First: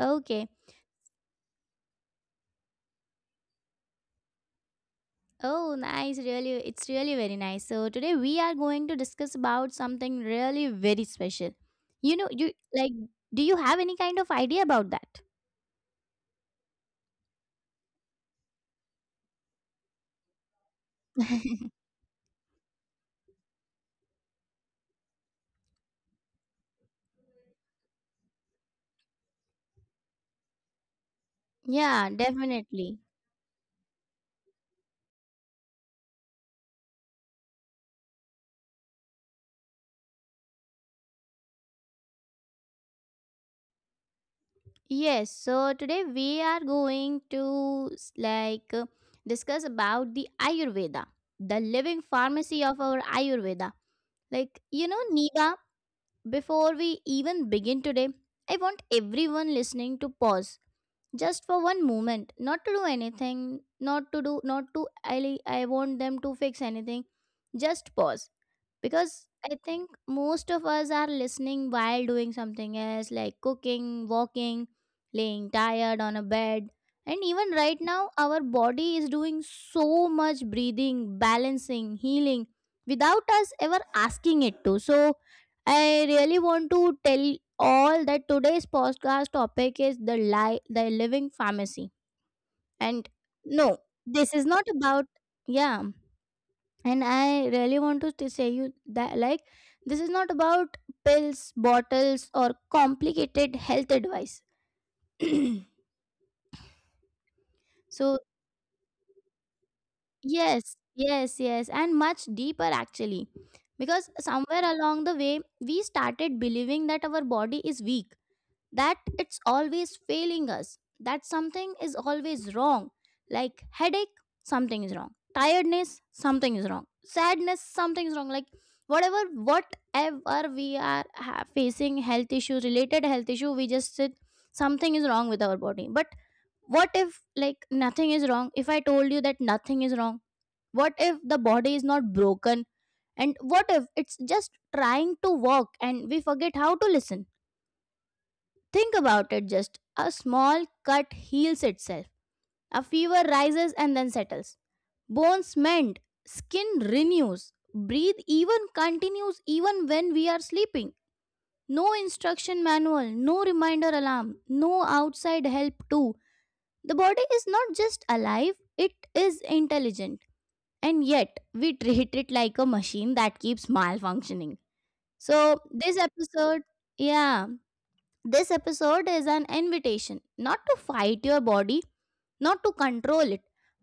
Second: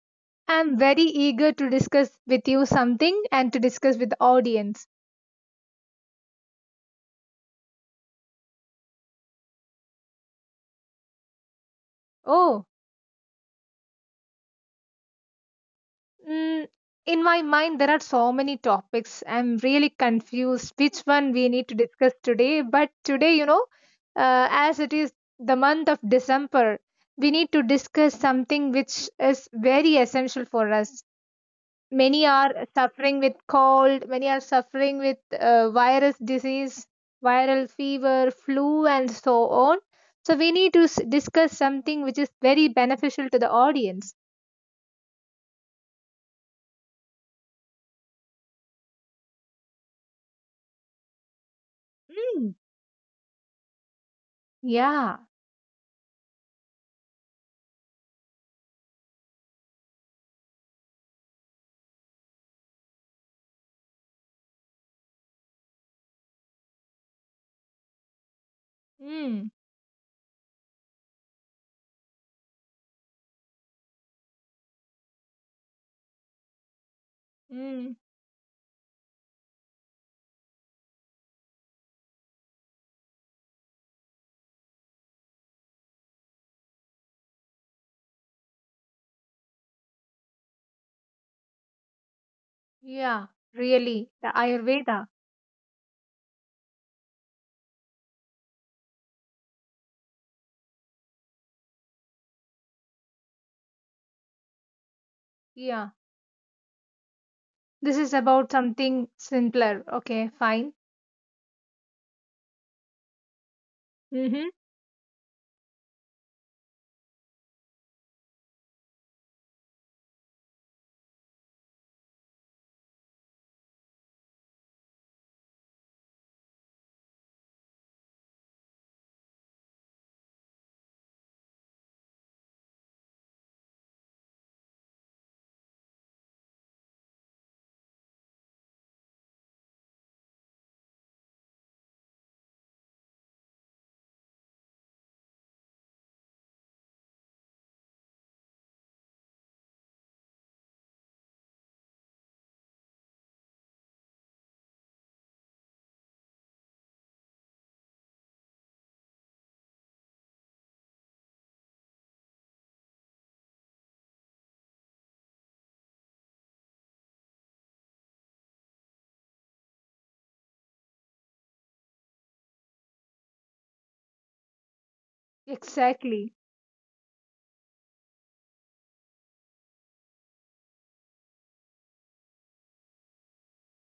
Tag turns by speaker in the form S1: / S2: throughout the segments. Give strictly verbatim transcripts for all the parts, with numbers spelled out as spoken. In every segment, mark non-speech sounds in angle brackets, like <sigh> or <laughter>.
S1: Okay.
S2: I'm very eager to discuss with you something and to discuss with the audience.
S1: Oh, nice. Really, it's really very nice. So, today we are going to discuss about something really very special. You know, you
S2: Oh.
S1: like, do you have any kind of idea about that?
S2: mm, in my mind, there are so many topics. I'm really confused which one we need to discuss today. But today, you know, uh, as it is the month of December, we need to discuss something which is very essential for us.
S1: Yeah,
S2: Many are
S1: definitely.
S2: suffering with cold. Many are suffering with uh, virus disease, viral fever, flu, and so on. So we need to s- discuss something which is very beneficial to the audience.
S1: Yes. So, today we are going to s- like uh, discuss about the Ayurveda, the living
S2: Mm.
S1: pharmacy of our Ayurveda. Like, you know,
S2: Yeah.
S1: Niva. Before we even begin today, I want everyone listening to pause just for one moment, not to do anything, not to do, not to, I, I want them to fix anything. Just pause because
S2: Mm.
S1: I think most of us are listening while doing something else like cooking, walking, laying tired on a bed. And even right
S2: Mm.
S1: now, our body is doing so much breathing, balancing, healing without us ever asking it to. So, I really want to tell all that today's podcast topic is the li- the living pharmacy. And
S2: Yeah,
S1: no,
S2: really, the
S1: this is not about,
S2: Ayurveda.
S1: yeah, and I really want to t- say you that like this is not about pills, bottles or complicated health advice. <clears throat>
S2: Yeah, this is
S1: So
S2: about something simpler. Okay, fine.
S1: yes, yes, yes, and much deeper actually, because
S2: Mm-hmm.
S1: somewhere along the way we started believing that our body is weak, that it's always failing us, that something is always wrong. Like headache, something is wrong. Tiredness, something is wrong. Sadness, something is wrong. Like whatever, whatever we are ha- facing, health issue, related health issue, we just sit, something is wrong with our body. But what if, like, nothing is wrong? If I told you that nothing is wrong, what if the body is not broken? And what if it's just trying to work and we forget how to listen? Think about it, just a small cut heals itself, a fever rises and then settles. Bones mend, skin renews, breathe even continues even when we are sleeping. No instruction manual, no reminder alarm, no outside help too. The body is not just alive, it is intelligent. And yet, we treat it like a machine that keeps malfunctioning. So, this
S2: Exactly.
S1: episode, yeah, this episode is an invitation not to fight your body, not to control it,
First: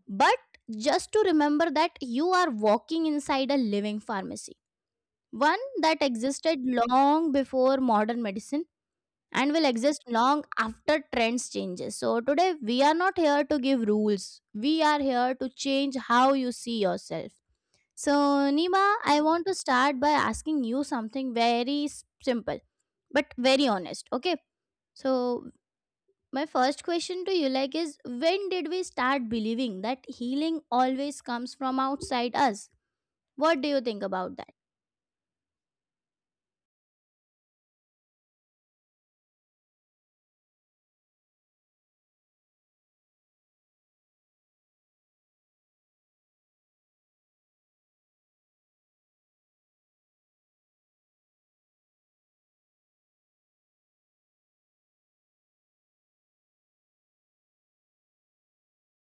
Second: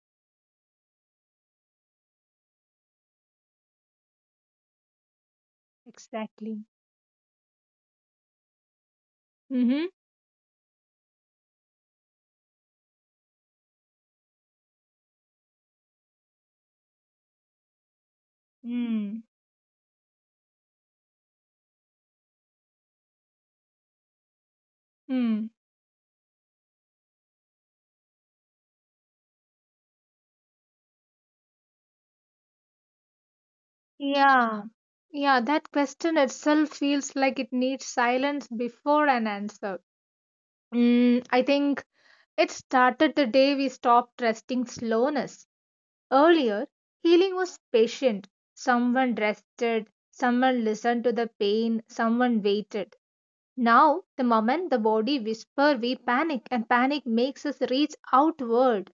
S1: but just to remember that you are walking inside a living pharmacy. One that existed
S2: Exactly.
S1: long before modern medicine and will
S2: Mm-hmm.
S1: exist long after trends changes. So today we are not here to give rules. We are here to change how you see yourself. So Nima, I
S2: Mm.
S1: want to start by asking you something very s- simple but very honest, okay? So
S2: Mm.
S1: my first question to you like is, when did we start believing that healing always comes from outside us? What do you think about that?
S2: Yeah, yeah, that question itself feels like it needs silence before an answer. Mm, I think it started the day we stopped trusting slowness. Earlier, healing was patient. Someone rested, someone listened to the pain, someone waited. Now, the moment the body whispers, we panic, and panic makes us reach outward.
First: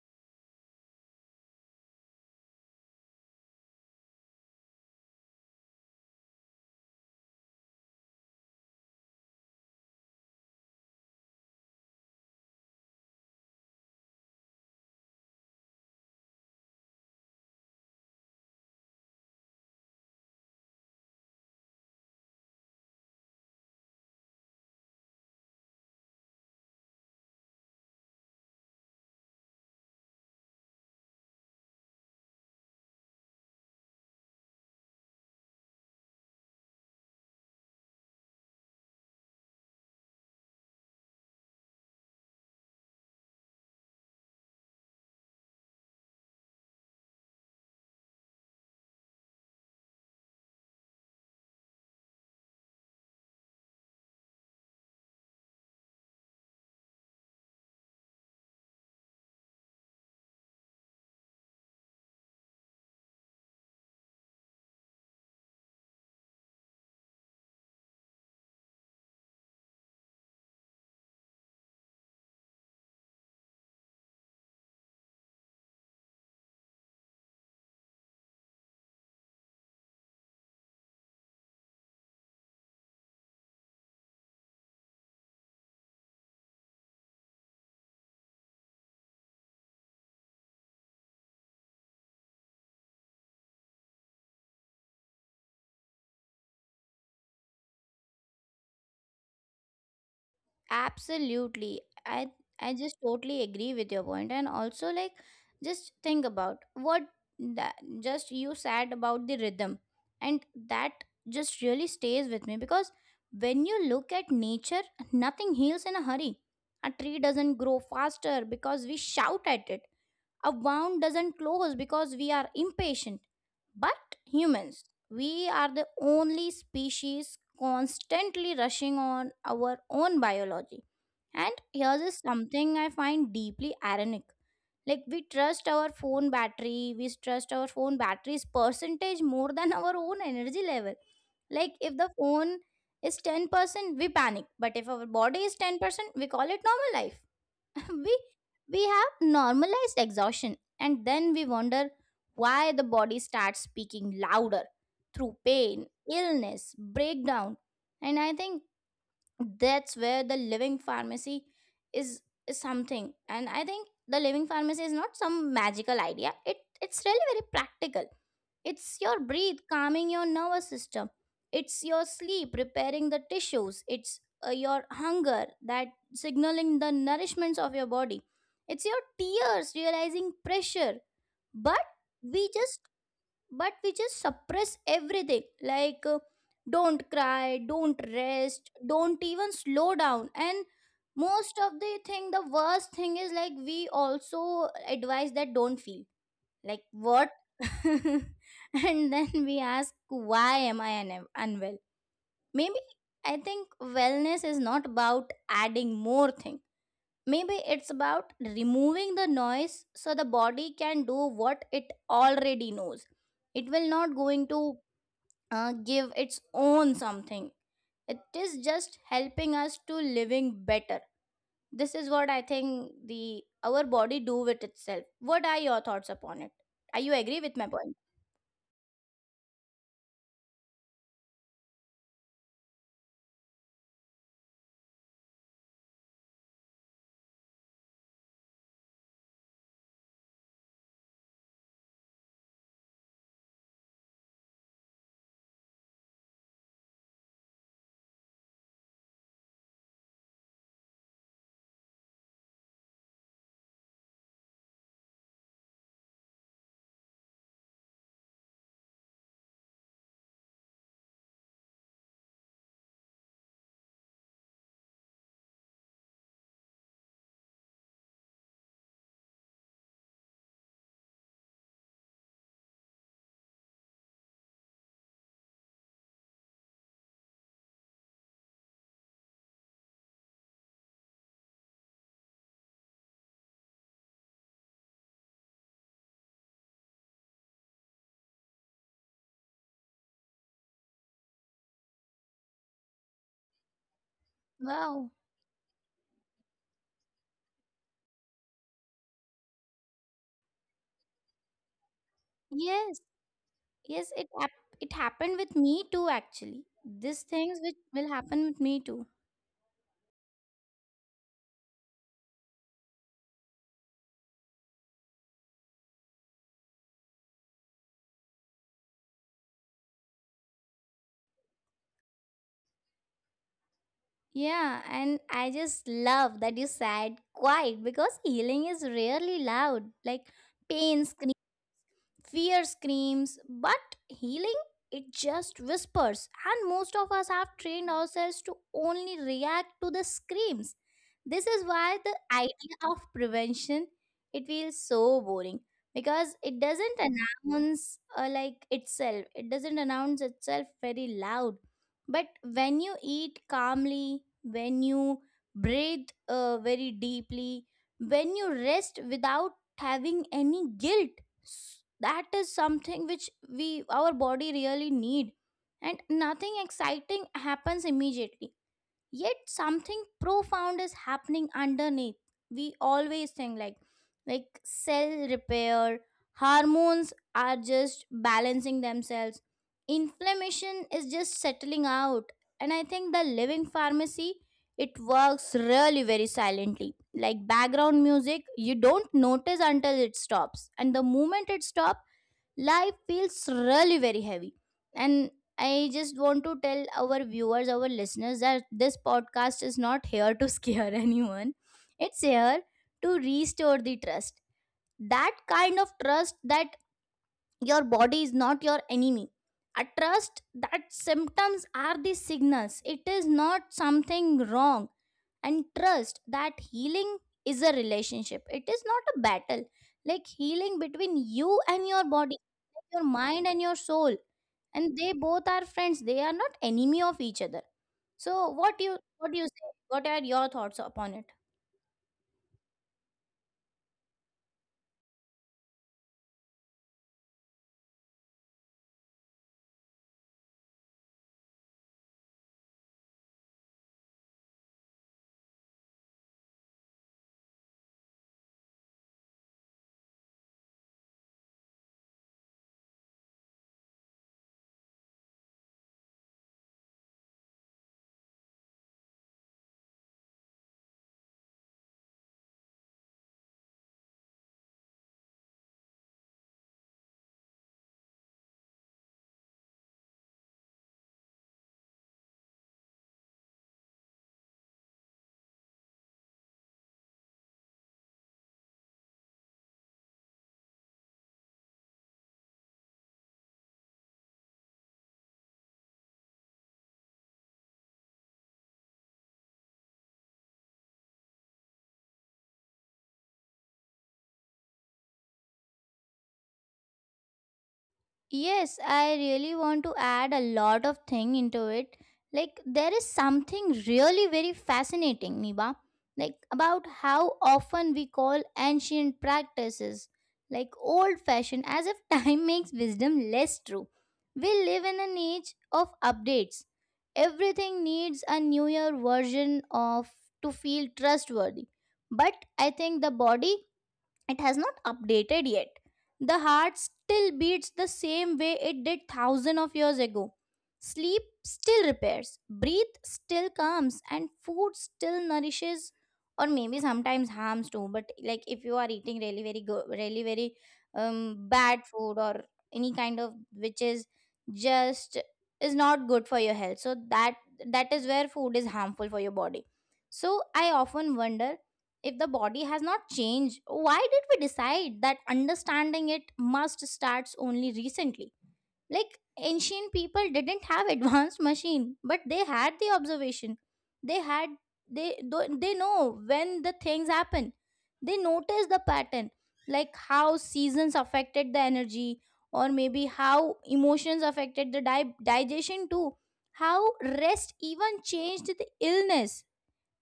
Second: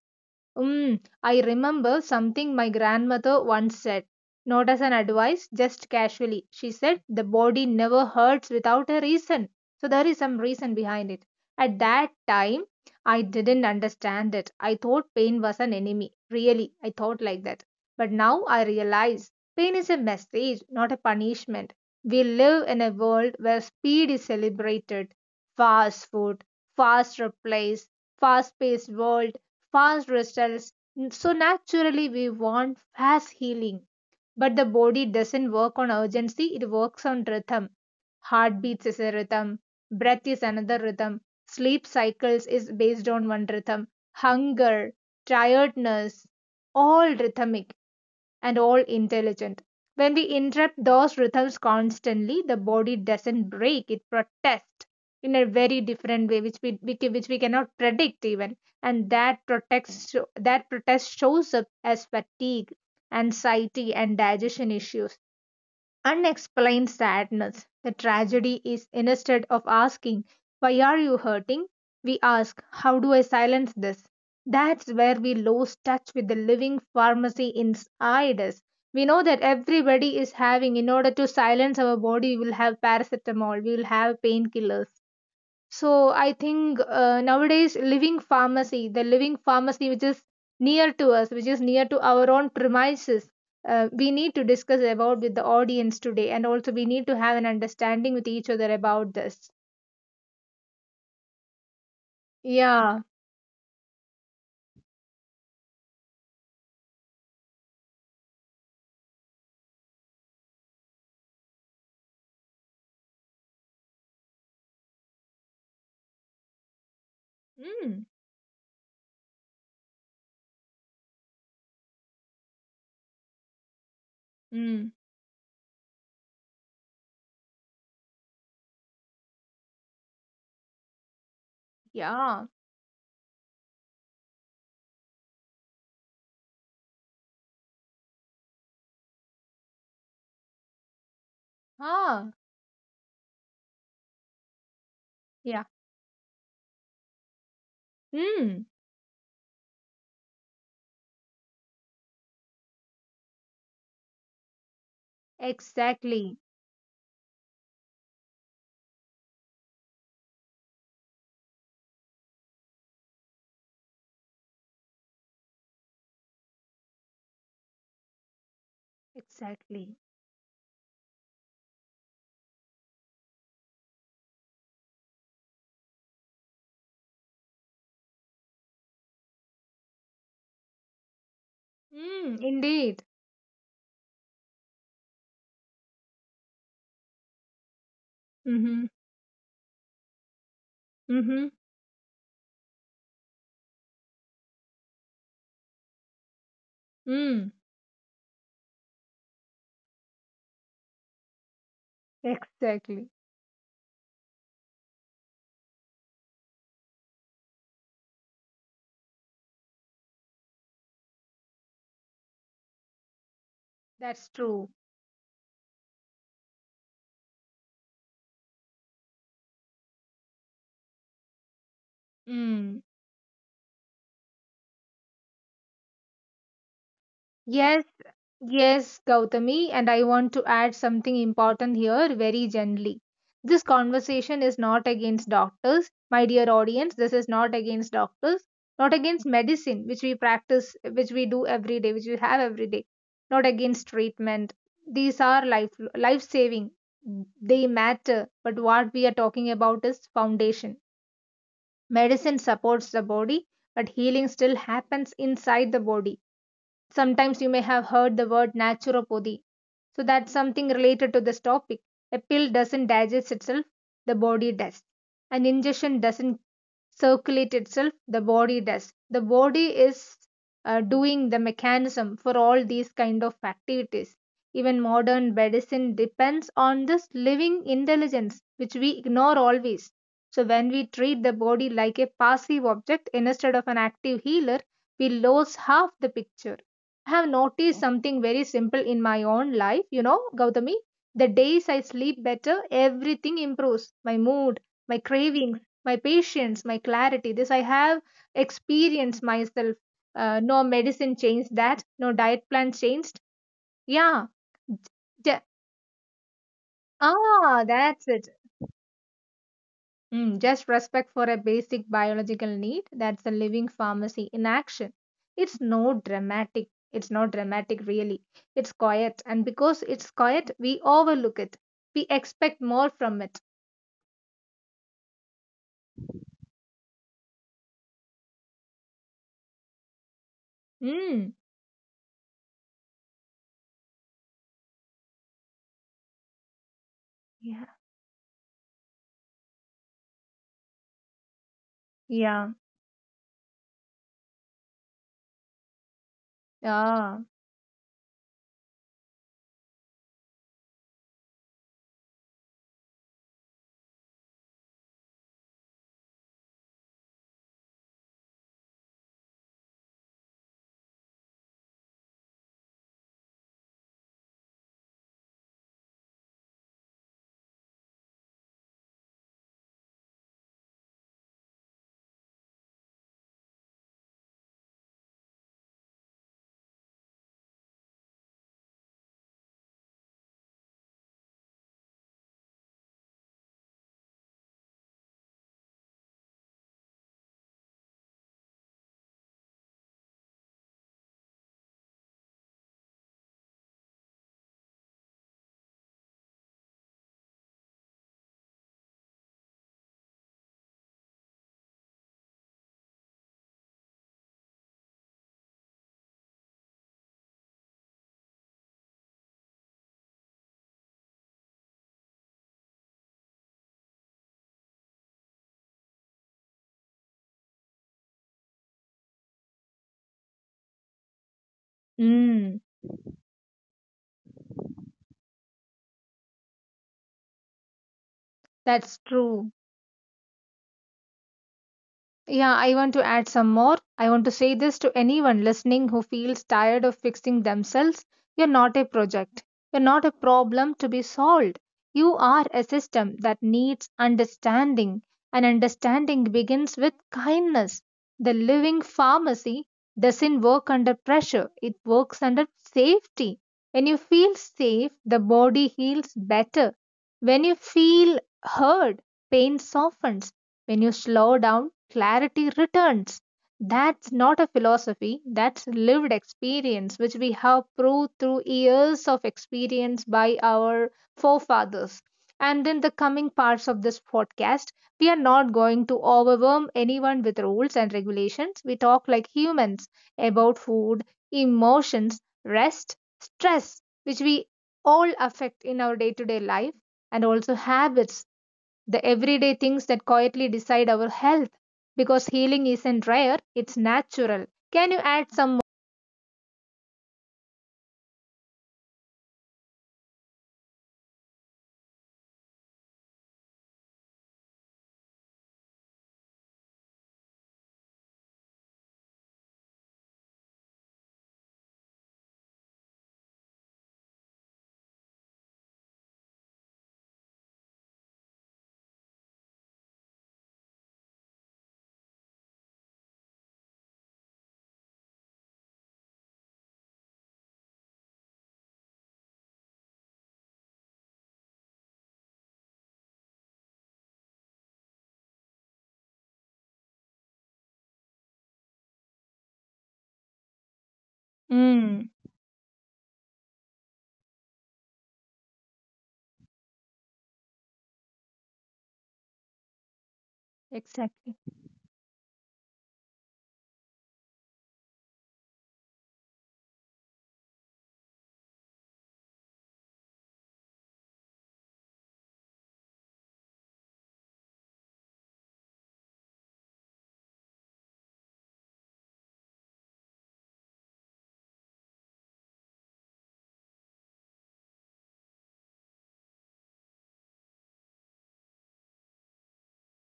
S2: Mm, I remember something my grandmother once said, not as an advice, just casually. She said, "The body never hurts without a reason." So there is some reason behind it. At that time, I didn't understand it. I thought pain was an enemy. Really, I thought like that. But now I realize pain is a message, not a punishment. We live in a world where speed is celebrated. Fast food, fast replies, fast paced world, fast results. So naturally, we want fast healing. But the body doesn't work on urgency, it works on rhythm. Heartbeats is a rhythm, breath is another rhythm, sleep cycles is based on one rhythm, hunger, tiredness, all rhythmic and all intelligent. When we interrupt those rhythms constantly, the body doesn't break, it protests in a very different way, which we, which we cannot predict even. And that protects that protest shows up as fatigue, anxiety, and digestion issues, unexplained sadness. The tragedy is instead of asking, "Why are you hurting?" we ask, "How do I silence this?" That's where we lose touch with the living pharmacy inside us. We know that everybody is having, in order to silence our body, we will have paracetamol, we will have painkillers. So I think uh, nowadays living pharmacy, the living pharmacy which is near to us, which is near to our own premises, uh, we need to discuss about with the audience today, and also we need to have an understanding with each other about this.
S1: Absolutely. I I
S2: Yeah.
S1: just totally agree with your point, and also like just think about what that just you said about the rhythm, and that just really stays with me because when you look at nature nothing heals in a hurry. A tree doesn't grow
S2: Mm.
S1: faster because we shout at it. A wound doesn't close because we are impatient. But humans,
S2: Mm.
S1: we are the only species constantly rushing on our own biology. And here's is
S2: Yeah.
S1: something I find deeply ironic. Like we trust our phone battery, we trust our phone battery's percentage more than our own energy level. Like if the
S2: Ah.
S1: phone is ten percent, we panic. But if our body
S2: Yeah.
S1: is ten percent, we call it normal life. <laughs> we
S2: Mm.
S1: we have normalized exhaustion and then we wonder why the body starts speaking louder through pain,
S2: Exactly.
S1: illness, breakdown. And I think that's where the living pharmacy is, is something, and I think the living pharmacy is not some magical idea, it it's really very practical. It's your breathe
S2: Exactly.
S1: calming your nervous system, it's your sleep repairing the tissues, it's uh, your hunger that signaling the nourishments of your body, it's your tears realizing pressure. but
S2: Mm.
S1: we just
S2: Indeed.
S1: but we just suppress everything like uh, don't cry, don't
S2: Mm-hmm.
S1: rest, don't even slow down. And
S2: Mm-hmm.
S1: most of the thing, the worst thing is like we also advise that don't feel, like
S2: Mm.
S1: what? <laughs> And then we ask, why am I un- unwell?
S2: Exactly.
S1: Maybe I think wellness is not about adding more thing. Maybe it's about removing the noise so the body can do what it already knows. It will
S2: That's
S1: not going
S2: true.
S1: to uh, give its own something. It is just helping us to living better. This is what I
S2: Mm.
S1: think the our body do with itself. What are your thoughts upon it? Are you agree with my
S2: Yes.
S1: point?
S2: Yes, Gautami, and I want to add something important here very gently. This conversation is not against doctors, my dear audience. This is not against doctors, not against medicine, which we practice, which we do every day, which we have every day, not against treatment. These are life life saving. They matter, but what we are talking about is foundation. Medicine supports the body, but healing still happens inside the body. Sometimes you may have heard the word naturopathy. So that's something related to this topic. A pill doesn't digest itself, the body does. An ingestion doesn't circulate itself, the body does. The body is uh, doing the mechanism for all these kind of activities. Even modern medicine depends on this living intelligence, which we ignore always. So when we treat the body like a passive object instead of an active healer, we lose half the picture. I have noticed something very simple in my own life, you know, Gautami. The days I sleep better, everything improves: my mood, my
S1: Wow.
S2: cravings, my patience, my clarity. This I have experienced myself. Uh, no medicine changed that, no diet plan changed.
S1: Yes.
S2: Yeah.
S1: Yes. It hap- it
S2: ja-
S1: happened with me too. Actually, these
S2: Ah,
S1: things which
S2: that's it.
S1: will happen with me too.
S2: Mm, just respect for a basic biological need. That's a living pharmacy in action. It's no dramatic. It's not dramatic, really. It's quiet. And because it's quiet, we overlook it. We expect more from it.
S1: Yeah, and I just love that you said quiet because healing is rarely loud. Like pain
S2: Mm.
S1: screams, fear screams, but healing, it just whispers. And most of us
S2: Yeah.
S1: have trained ourselves to only react to the screams. This is why the
S2: Yeah.
S1: idea of prevention, it feels so boring because it
S2: Ah.
S1: doesn't announce uh, like itself. It doesn't announce itself very loud. But when you eat calmly, when you breathe uh, very deeply, when you rest without having any guilt, S- that is something which we our body really need, and nothing exciting happens immediately, yet something profound is happening underneath. We always think like, like cell repair, hormones are just balancing themselves, inflammation is just settling out. And I think the living pharmacy, it works really very silently like background music, you don't notice until it stops, and the moment it stops life feels really very heavy. And I just want to tell our viewers, our listeners that this podcast is not here to <laughs> scare anyone, it's here to restore the trust, that kind of trust that your body is not your enemy. I trust that symptoms are the signals. It is not something wrong. And trust that healing is a relationship. It is not a battle. Like healing between you and your body,
S2: Mm.
S1: your mind and your soul. And they both are friends. They are not enemy of each other. So what
S2: That's
S1: you, what
S2: true.
S1: do you say? What are your thoughts upon it?
S2: Yeah, I want to add some more. I want to say this to anyone listening who feels tired of fixing themselves. You're not a project. You're not a problem to be solved. You are a system that needs understanding, and understanding begins with kindness. The living pharmacy doesn't work under pressure, it works under safety. When you feel safe, the body heals better. When you feel heard, pain softens. When you slow down, clarity returns. That's not a philosophy, that's lived experience, which we have proved through years of experience by our forefathers. And in the coming parts of this podcast, we are not going to overwhelm anyone with rules and regulations. We talk like humans about food, emotions, rest, stress, which we all affect in our day to day life, and also habits, the everyday things that quietly decide our health. Because healing isn't rare, it's natural. Can you add some more?
S1: Yes, I really want to add a lot of thing into it. Like there is something really very fascinating, Niba, like about how often we call ancient practices like old fashioned, as if time <laughs> makes wisdom less true. We live in an age of updates. Everything needs a newer version of to feel trustworthy. But I think the body, it has not updated yet. The heart still beats the same way it did thousands of years ago. Sleep still repairs, breath still calms, and food still nourishes, or maybe sometimes harms too. But like if you are eating really very good, really very um, bad
S2: Mm,
S1: food or any kind of which is just is not good for your health, so that that is where food is harmful for your body. So I often
S2: exactly.
S1: wonder, if the body has not changed, why did we decide that understanding it must starts only recently? Like ancient people didn't have <laughs> advanced machine, but they had the observation. they had they tho- they know when the things happen, they notice the pattern, like how seasons affected the energy, or maybe how emotions affected the di- digestion too, how rest even changed the illness.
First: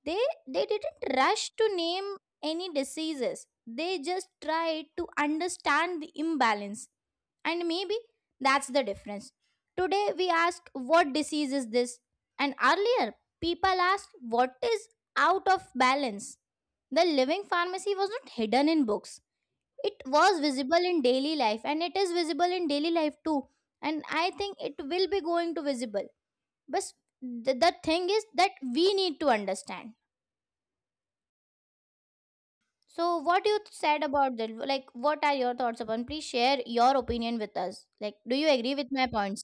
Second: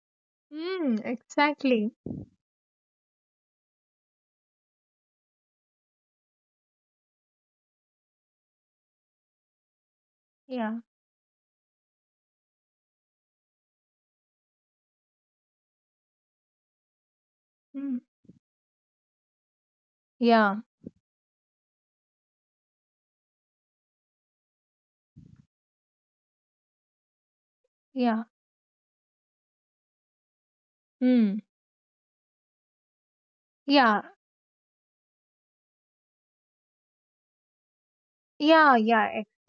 S1: They they
S2: Mm,
S1: didn't rush to
S2: exactly.
S1: name any diseases, they just tried to understand the imbalance. And maybe that's the difference. Today we ask,
S2: Yeah.
S1: what disease is this? And earlier people asked, what is out of balance? The living pharmacy
S2: Mm.
S1: was not hidden in books, it was
S2: Yeah,
S1: visible in daily life, and it is visible in daily life too. And I think it will be going to visible, but the, the thing
S2: yeah.
S1: is that we need to understand.
S2: Mm.
S1: So, what you
S2: Yeah,
S1: said about that, like, what are your thoughts upon? Please share your opinion with us. Like, do you
S2: yeah,
S1: agree with
S2: yeah.
S1: my
S2: ex-
S1: points?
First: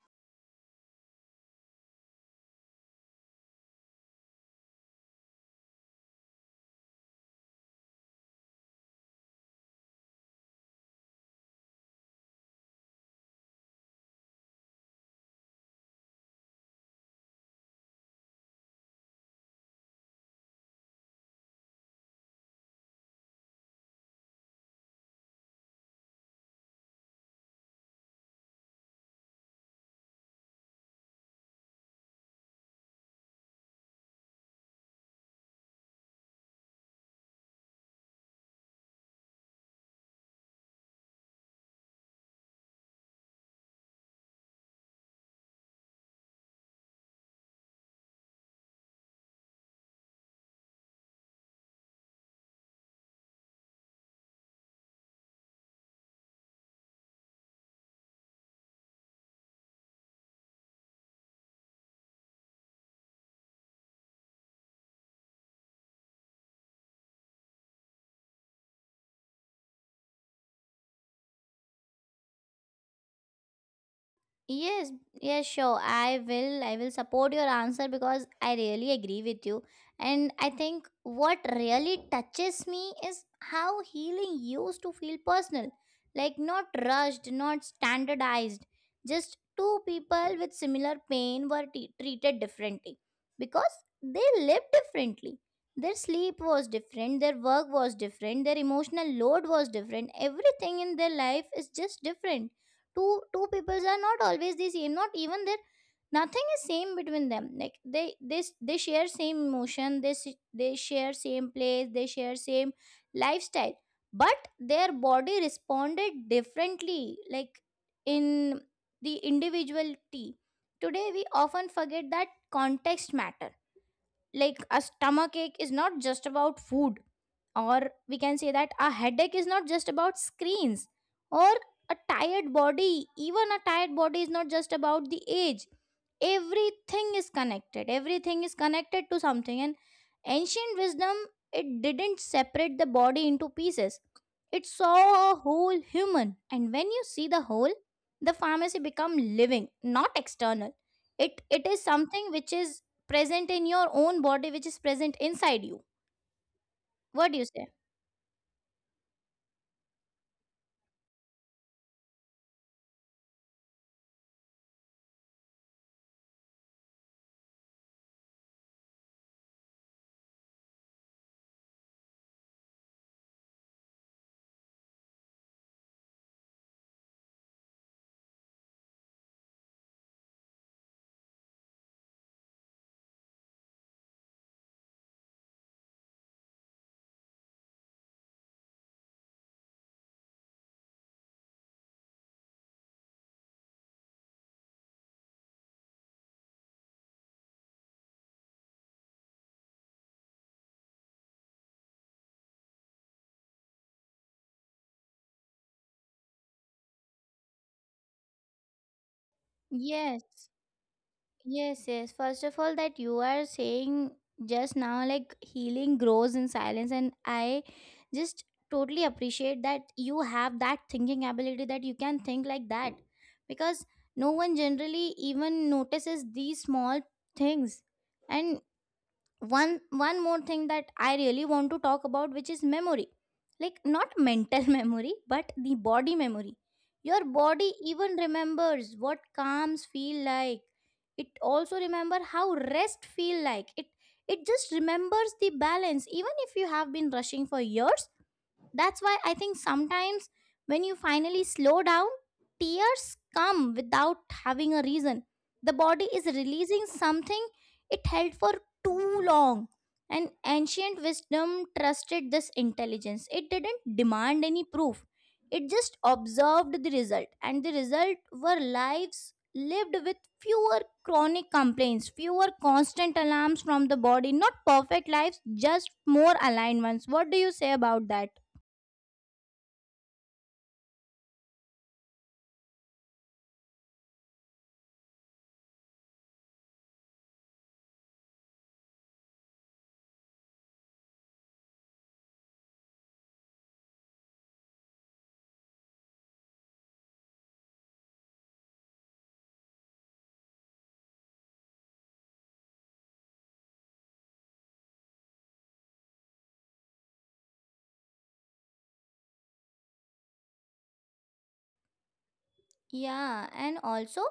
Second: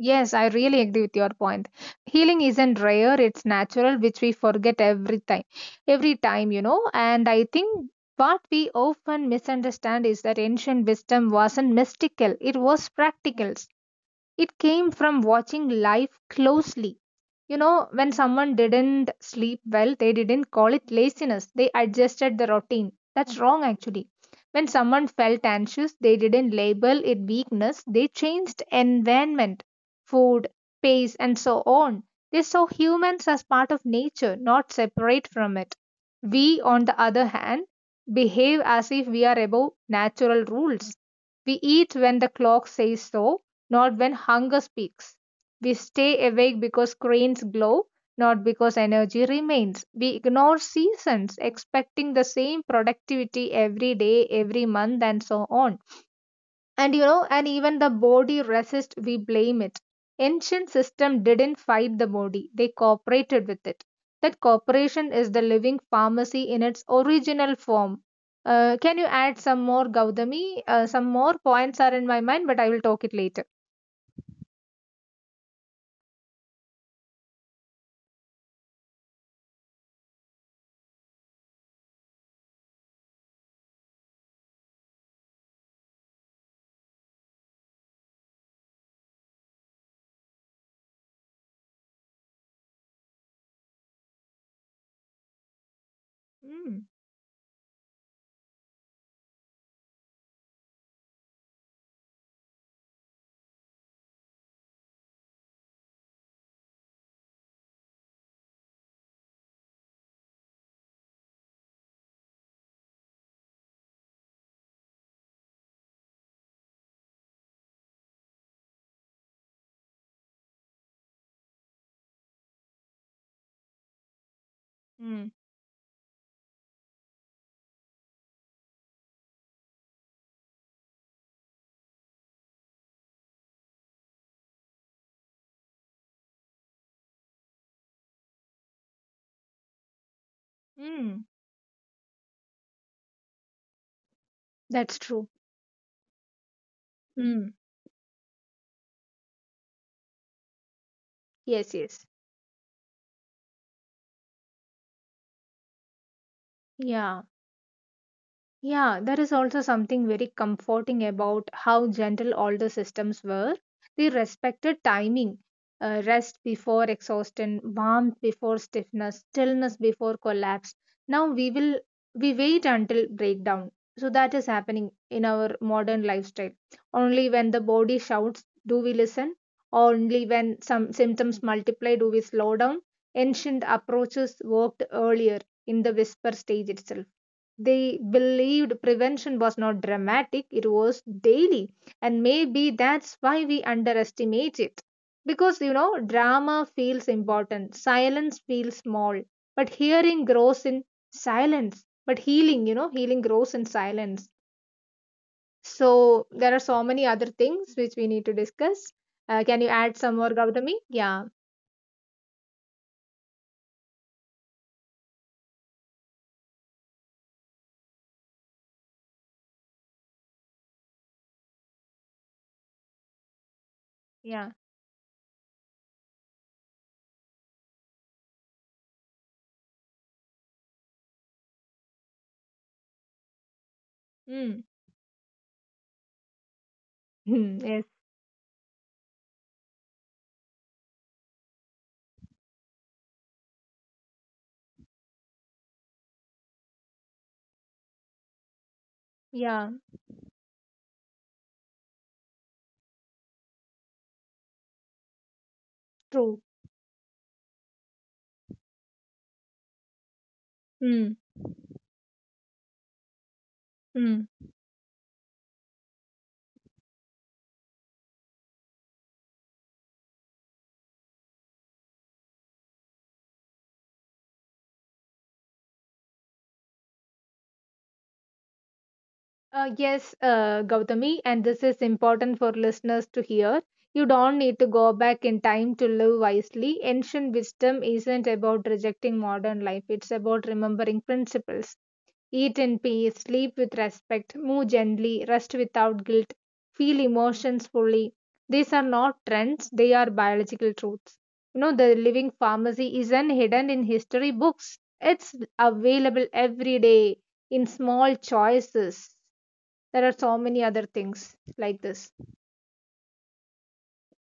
S2: Yes, I really agree with your point. Healing isn't rare, it's natural, which we forget every time. Every time, you know. And I think what we often misunderstand is that ancient wisdom wasn't mystical, it was practical. It came from watching life closely. You know, when someone didn't sleep well, they didn't call it laziness, they adjusted the routine. That's wrong, actually. When someone felt anxious, they didn't label it weakness, they changed environment, food, pace, and so on. They saw humans as part of nature, not separate from it. We, on the other hand, behave as if we are above natural rules. We eat when the clock says so, not when hunger speaks. We stay awake because cranes glow, not because energy remains. We ignore seasons, expecting the same productivity every day, every month, and so on. And you know, and even the body resists, we blame it. Ancient system didn't fight the body, they cooperated with it. That cooperation is the living pharmacy in its original form. Uh, can you add some more, Gautami? Uh, some more points are in my mind, but I will talk it later.
S1: Yes, yes, sure. I will. I will support your answer because I really agree with you. And I think what really touches me is how healing used to feel personal, like not rushed, not standardized. Just two people with similar pain were t- treated differently because they lived differently. Their sleep was
S2: Hmm.
S1: different, their work was different, their emotional load was different. Everything in their life is just different. Two two peoples are not always the same, not even their Nothing is same between them like they they s- they share same emotion, they s- they share same place, they share same lifestyle, but their body responded differently, like in the individuality. Today we often forget that context matters, like a
S2: Mm.
S1: stomach ache is not just about food, or we can say that a headache is not just about screens, or a tired body, even a tired body is not just about the age. Everything is connected, everything is connected to something. And ancient wisdom,
S2: Mm.
S1: it didn't separate the body into pieces, it
S2: That's true.
S1: saw a whole human. And when you see the
S2: Mm.
S1: whole, the pharmacy become living, not external. It it
S2: Yes,
S1: is
S2: yes.
S1: something which is present in your own body, which is present inside you.
S2: Yeah.
S1: What do you say?
S2: Yeah, there is also something very comforting about how gentle older systems were. They respected timing, uh, rest before exhaustion, warmth before stiffness, stillness before collapse. Now we will we wait until breakdown. So that is happening in our modern lifestyle. Only when the body shouts do we listen. Only when some symptoms multiply do we slow down. Ancient approaches worked earlier in the whisper stage itself. They believed prevention was not dramatic, it was daily. And maybe that's why we underestimate it. Because, you know, drama feels important, silence feels small, but hearing grows in silence. But healing, you know, healing grows in silence. So there are so many other things which we need to discuss. Uh, can you add some more,
S1: Yes,
S2: Gautami? Yeah,
S1: yes, yes. First of all, that you are saying just now, like healing grows in silence, and I just totally appreciate that you have that thinking ability, that you can think like that, because no
S2: yeah.
S1: one generally even notices these small things. And one one more thing that I really want to talk about, which is memory, like not mental
S2: Mm.
S1: <laughs>
S2: <laughs>
S1: memory, but the body memory. Your
S2: Mm.
S1: body
S2: Yes,
S1: even remembers what calms feel like, it also remember how rest feel like. It it just remembers the balance, even if you have been rushing for years. That's why I think
S2: yeah,
S1: sometimes when you finally slow down, tears come without having a reason. The body is
S2: true.
S1: releasing something it held for too long. And ancient
S2: Mm.
S1: wisdom trusted this intelligence. It didn't
S2: Mm.
S1: demand any proof, it just observed the result. And the result were lives lived with fewer chronic complaints, fewer constant alarms from the body, not perfect lives, just more aligned ones. What do you say about that?
S2: Uh, yes, uh, Gautami, and this is important for listeners to hear. You don't need to go back in time to live wisely. Ancient wisdom isn't about rejecting modern life, it's about remembering principles. Eat in peace, sleep with respect, move gently, rest without guilt, feel emotions fully. These are not trends, they are biological truths. You know, the living pharmacy isn't hidden in history books, it's available every day in small choices. There are so many other things like this.
S1: Yeah, and also,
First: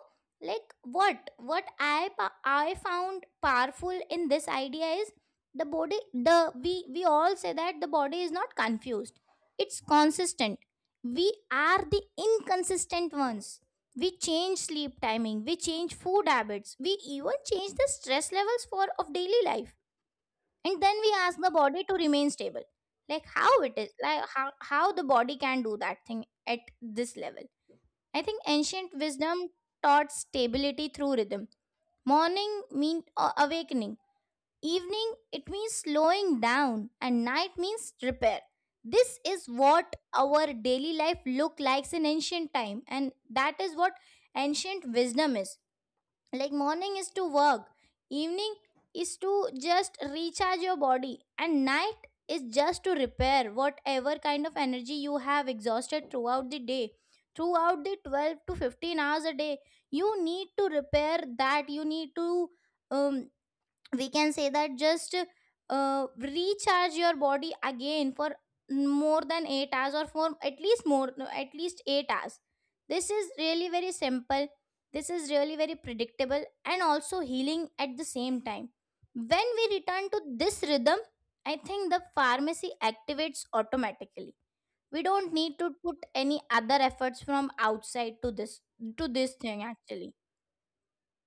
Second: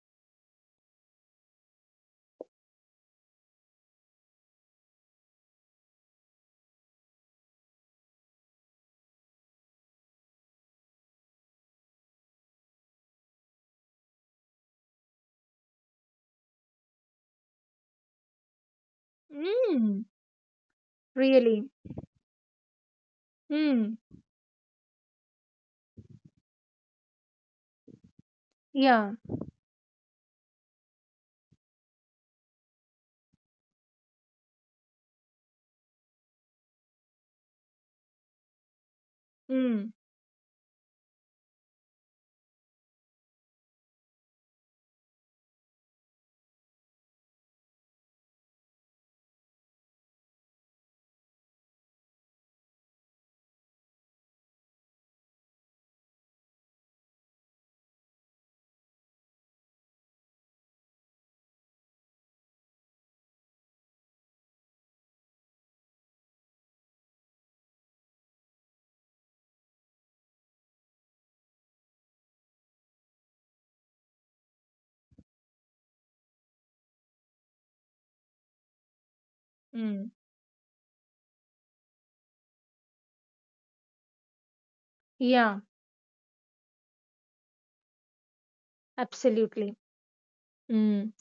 S1: like what what I pa- I found powerful in this idea is the body the we we all say that the body is not confused. It's consistent. We are the inconsistent ones. We change sleep timing, we change food habits, we even change the stress levels for of daily life.
S2: Mm,
S1: And then we ask the
S2: really?
S1: body to remain stable. Like how it is,
S2: Mm,
S1: like how, how the body can do that thing at this level. I think ancient
S2: yeah.
S1: wisdom taught stability through rhythm. Morning means awakening, evening it means slowing down, and night means repair. This is what
S2: Mm.
S1: our daily life looked like in ancient time, and that is what ancient wisdom is. Like morning is to work, evening is to just recharge your body, and night is just to repair whatever kind of energy you have exhausted throughout the day, throughout the twelve to fifteen hours a day. You need to repair that, you need to, um, we can say that, just uh, recharge your body again for more than eight hours, or for at least more no, at least eight hours. This is really very simple, this is really very predictable, and also healing at the same time. When we return
S2: Mm.
S1: to this rhythm, I think the pharmacy activates automatically. We don't need
S2: Yeah,
S1: to put any other efforts from outside to this to this thing
S2: absolutely.
S1: actually.
S2: Mm.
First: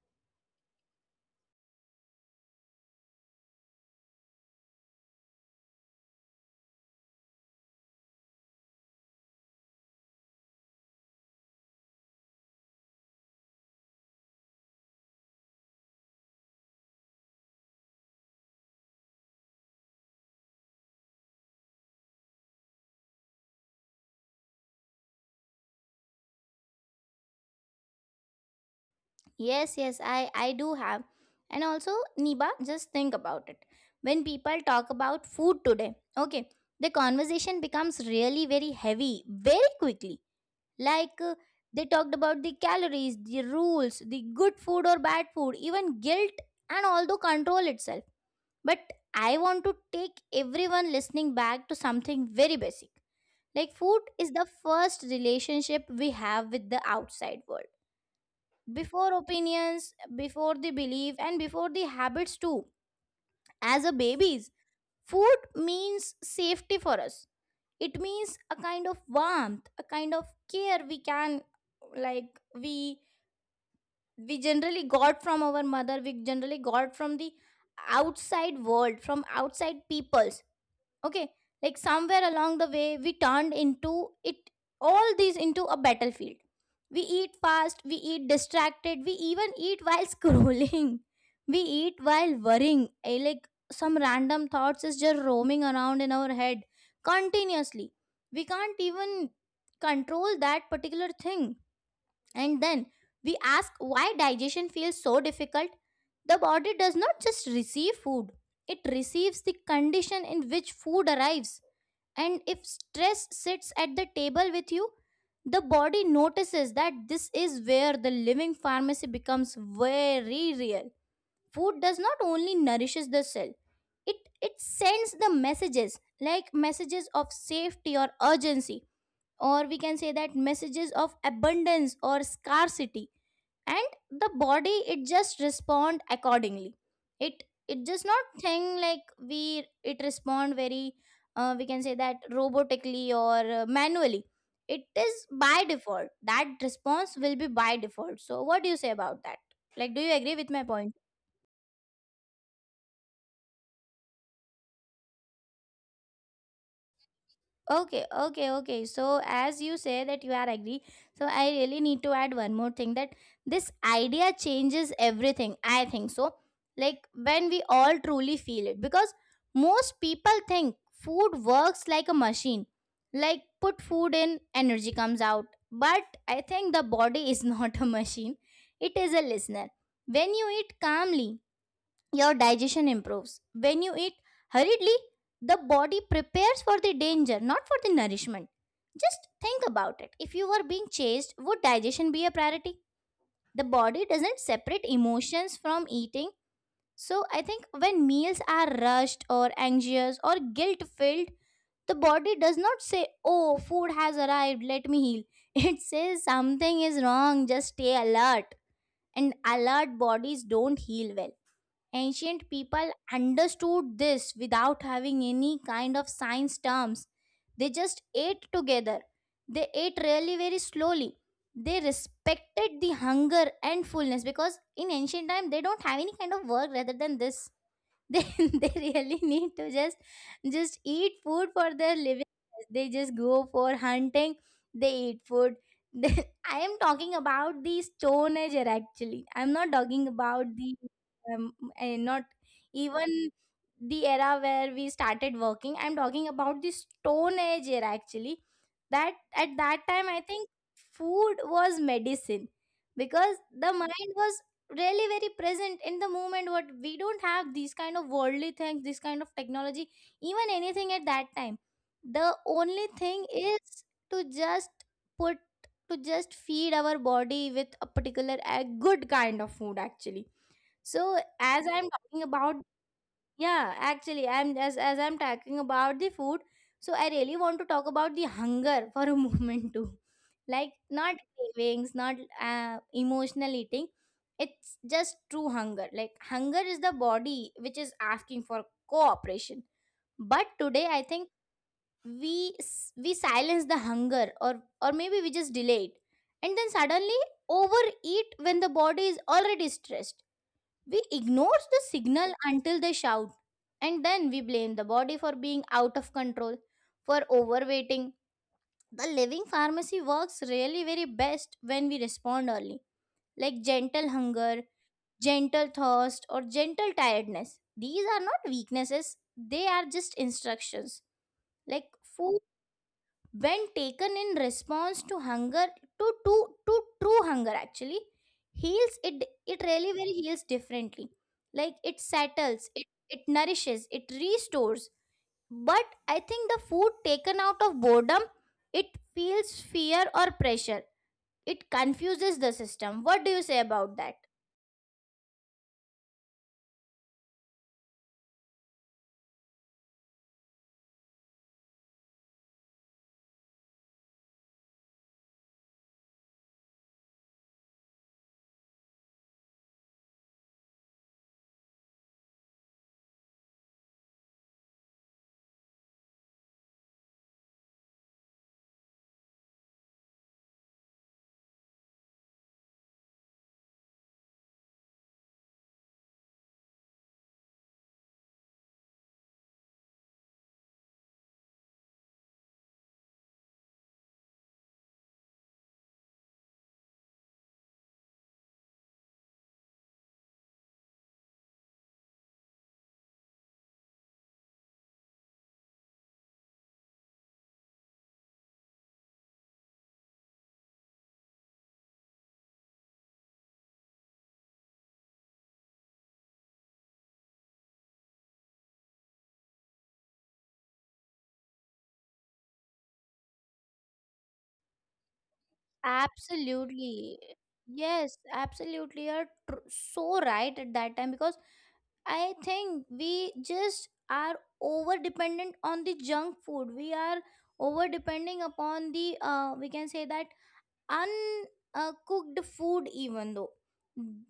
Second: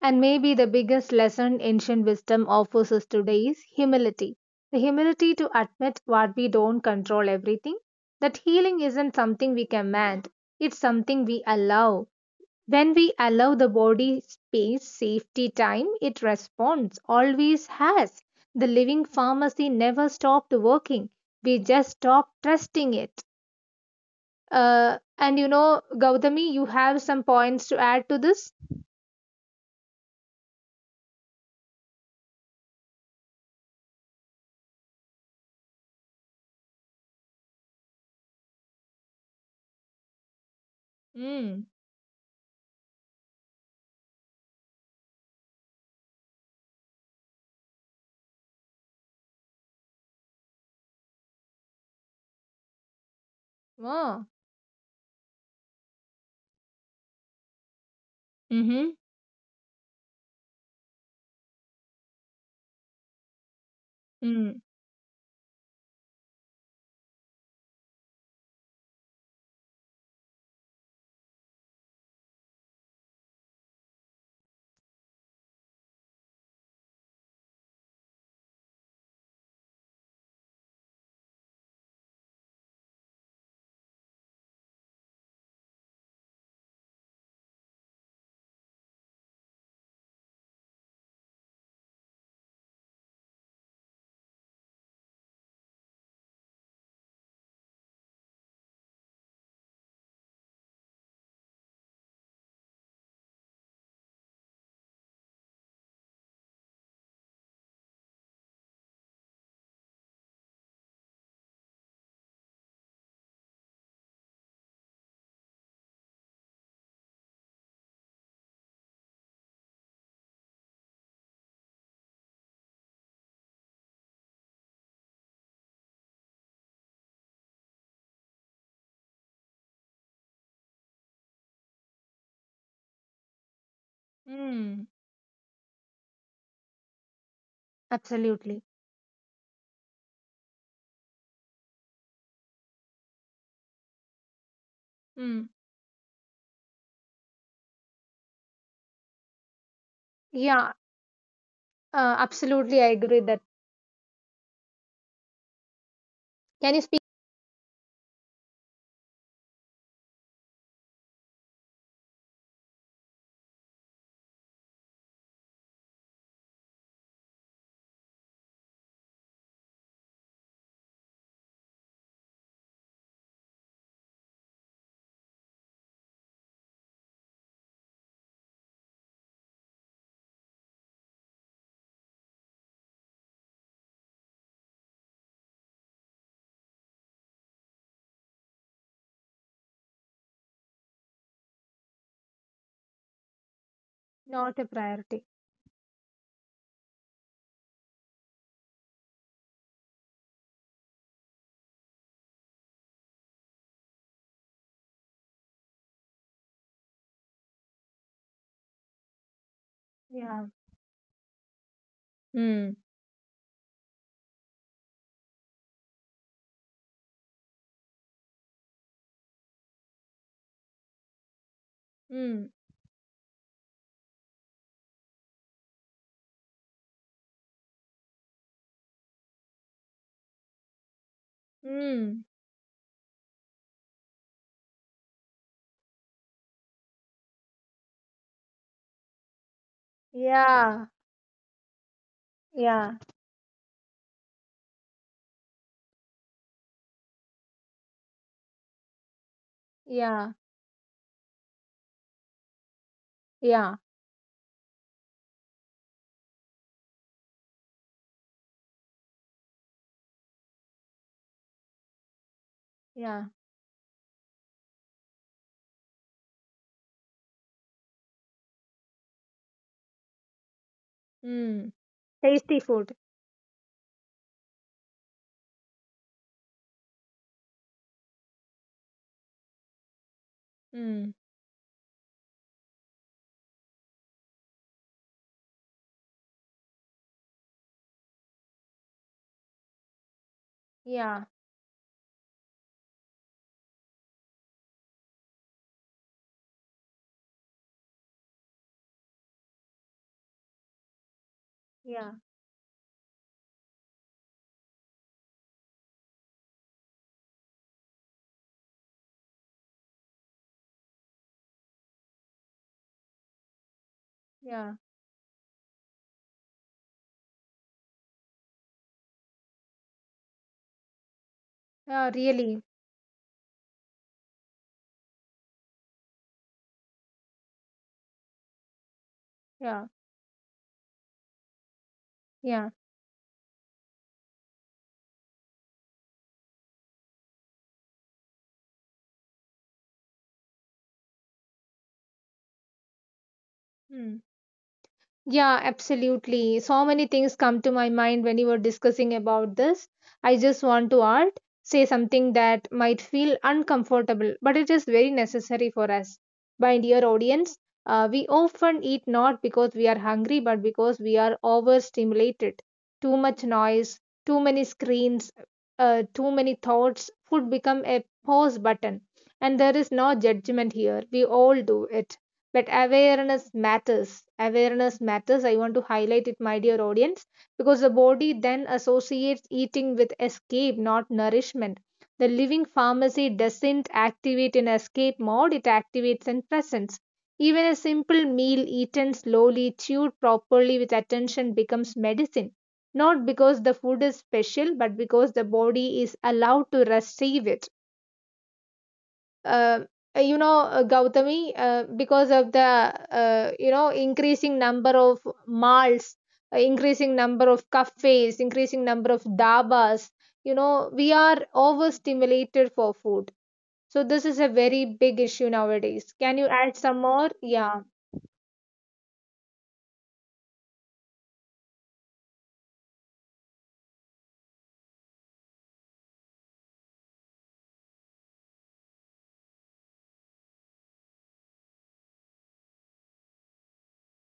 S2: And maybe the biggest lesson ancient wisdom offers us today is humility. The humility to admit what we don't control everything, that healing isn't something we command, it's something we allow. When we allow the body space safety time, it responds, always has. The living pharmacy never stopped working. We just stopped trusting it. Uh, and you know, Gautami, you have some points to add to this?
S1: Yes, yes, I, I do have. And also, Niba, just think about it. When people talk about food today, okay, the conversation becomes really very heavy very quickly. Like uh,
S2: Mm.
S1: they talked about the calories, the rules, the good food or bad food, even guilt, and also control itself. But I want to take everyone listening back to something very basic. Like food
S2: Wow.
S1: is the first relationship we have with the outside world,
S2: Mm-hmm.
S1: before opinions, before the belief, and before the habits too. As a babies,
S2: Mm.
S1: food means safety for us. It means a kind of warmth, a kind of care. We can like we we generally got from our mother, we generally got from the outside world, from outside peoples. Okay, like somewhere along the way, we turned into it all these into a battlefield. We eat fast, we eat distracted, we even eat while <laughs> scrolling, we eat while worrying. Eh, like some random thoughts is just roaming around in our head continuously. We can't even control that particular thing. And then we ask why digestion feels so difficult. The body does not just receive food, it receives the condition in which food arrives. And if stress sits at the table with you, the body notices that this is where the living pharmacy becomes very real. Food does not only nourishes the cell, it, it sends the messages, like messages of safety or urgency, or we can say that messages of abundance or scarcity. And the body,
S2: Mm.
S1: it just respond accordingly. It it does not
S2: Absolutely.
S1: think like we, it respond very, uh, we can say that, robotically or uh, manually. It is
S2: Mm.
S1: by default, that response will be by default. So what do you say about that? Like do you agree with
S2: Yeah,
S1: my point?
S2: uh, absolutely. I agree that. Can you speak?
S1: Okay, okay, okay. So as you say that you are agree, so I really need to add one more thing, that this idea changes everything. I think so. Like when we all truly feel it, because most people think food works like a machine. Like put food in, energy comes out. But I think the body is <laughs> not a machine. It is a listener. When you eat calmly, your digestion improves. When you eat hurriedly, the body prepares for the danger, not for the nourishment. Just think about it. If you were being chased, would digestion be a priority? The body doesn't
S2: Not a
S1: separate
S2: priority.
S1: emotions from eating. So I think when meals are rushed or anxious or guilt filled, the body does not say, "Oh, food has arrived, let me heal." <laughs> It says something is wrong, just stay alert. And alert
S2: Yeah.
S1: bodies don't heal well. Ancient
S2: Mm.
S1: people understood this without having any kind of science terms. They just ate together. They ate really very slowly. They
S2: Mm.
S1: respected the hunger and fullness, because in ancient time they don't have any kind of work rather than this. They <laughs> they really need to just just eat food for their
S2: Mm.
S1: living, they just go for hunting, they eat food. They- <laughs> I am talking about the stone age era. Actually I'm not talking about the
S2: Yeah.
S1: um, eh, not
S2: Yeah.
S1: even the era where we started working. I'm talking about the stone age era actually. That at that time, I
S2: Yeah.
S1: think food was medicine, because the
S2: Yeah,
S1: mind was really very present in the moment. What we don't have these kind of worldly things, this kind of technology, even anything at that time. The only
S2: yeah.
S1: thing is to just put to just feed our body with a particular, a good kind of food actually. So as
S2: Mm.
S1: I'm talking about,
S2: Tasty food.
S1: yeah, actually, I'm as as I'm talking about the food, so I really want to talk about the hunger for a <laughs> moment too. Like
S2: Mm.
S1: not cravings, not uh, emotional eating. It's just true hunger. Like hunger is the body which is asking for cooperation. But today, I
S2: Yeah,
S1: think we s- we silence the hunger, or or maybe we just delay it, and then suddenly overeat when the body is already stressed. We ignore the
S2: yeah,
S1: signal until they shout, and then we blame the body for being out of control, for overweighting. The living pharmacy works really very best when we respond early, like gentle hunger,
S2: yeah.
S1: gentle thirst, or gentle tiredness. These are not weaknesses, they are just instructions. Like
S2: Yeah,
S1: food,
S2: really.
S1: when taken in response to hunger, to to, to true hunger actually, heals it. It
S2: Yeah,
S1: really very heals differently, like it
S2: yeah.
S1: settles it, it nourishes, it restores. But I think the food taken out of boredom, it feels fear or pressure, it confuses the system. What do you say about that?
S2: Mm. Yeah, absolutely. So many things come to my mind when you were discussing about this. I just want to art, say something that might feel uncomfortable, but it is very necessary for us. My dear audience, uh, we often eat not because we are hungry, but because we are overstimulated. Too much noise, too many screens, uh, too many thoughts. Food become a pause button, and there is no judgment here. We all do it, but awareness matters. Awareness matters. I want to highlight it, my dear audience, because the body then associates eating with escape, not nourishment. The living pharmacy doesn't activate in escape mode, it activates in presence. Even a simple meal eaten slowly, chewed properly with attention becomes medicine. Not because the food is special, but because the body is allowed to receive it uh, uh, you know uh, Gautami, uh, because of the uh, you know increasing number of malls, uh, increasing number of cafes, increasing number of dabas. You know, we are overstimulated for food. So this is a very big issue nowadays. Can you add some
S1: Absolutely,
S2: more? yeah
S1: yes, absolutely. You're tr- so right at that time, because I think we just are over dependent on the junk food. We are over depending upon the, uh, we can say that, uncooked food. Even though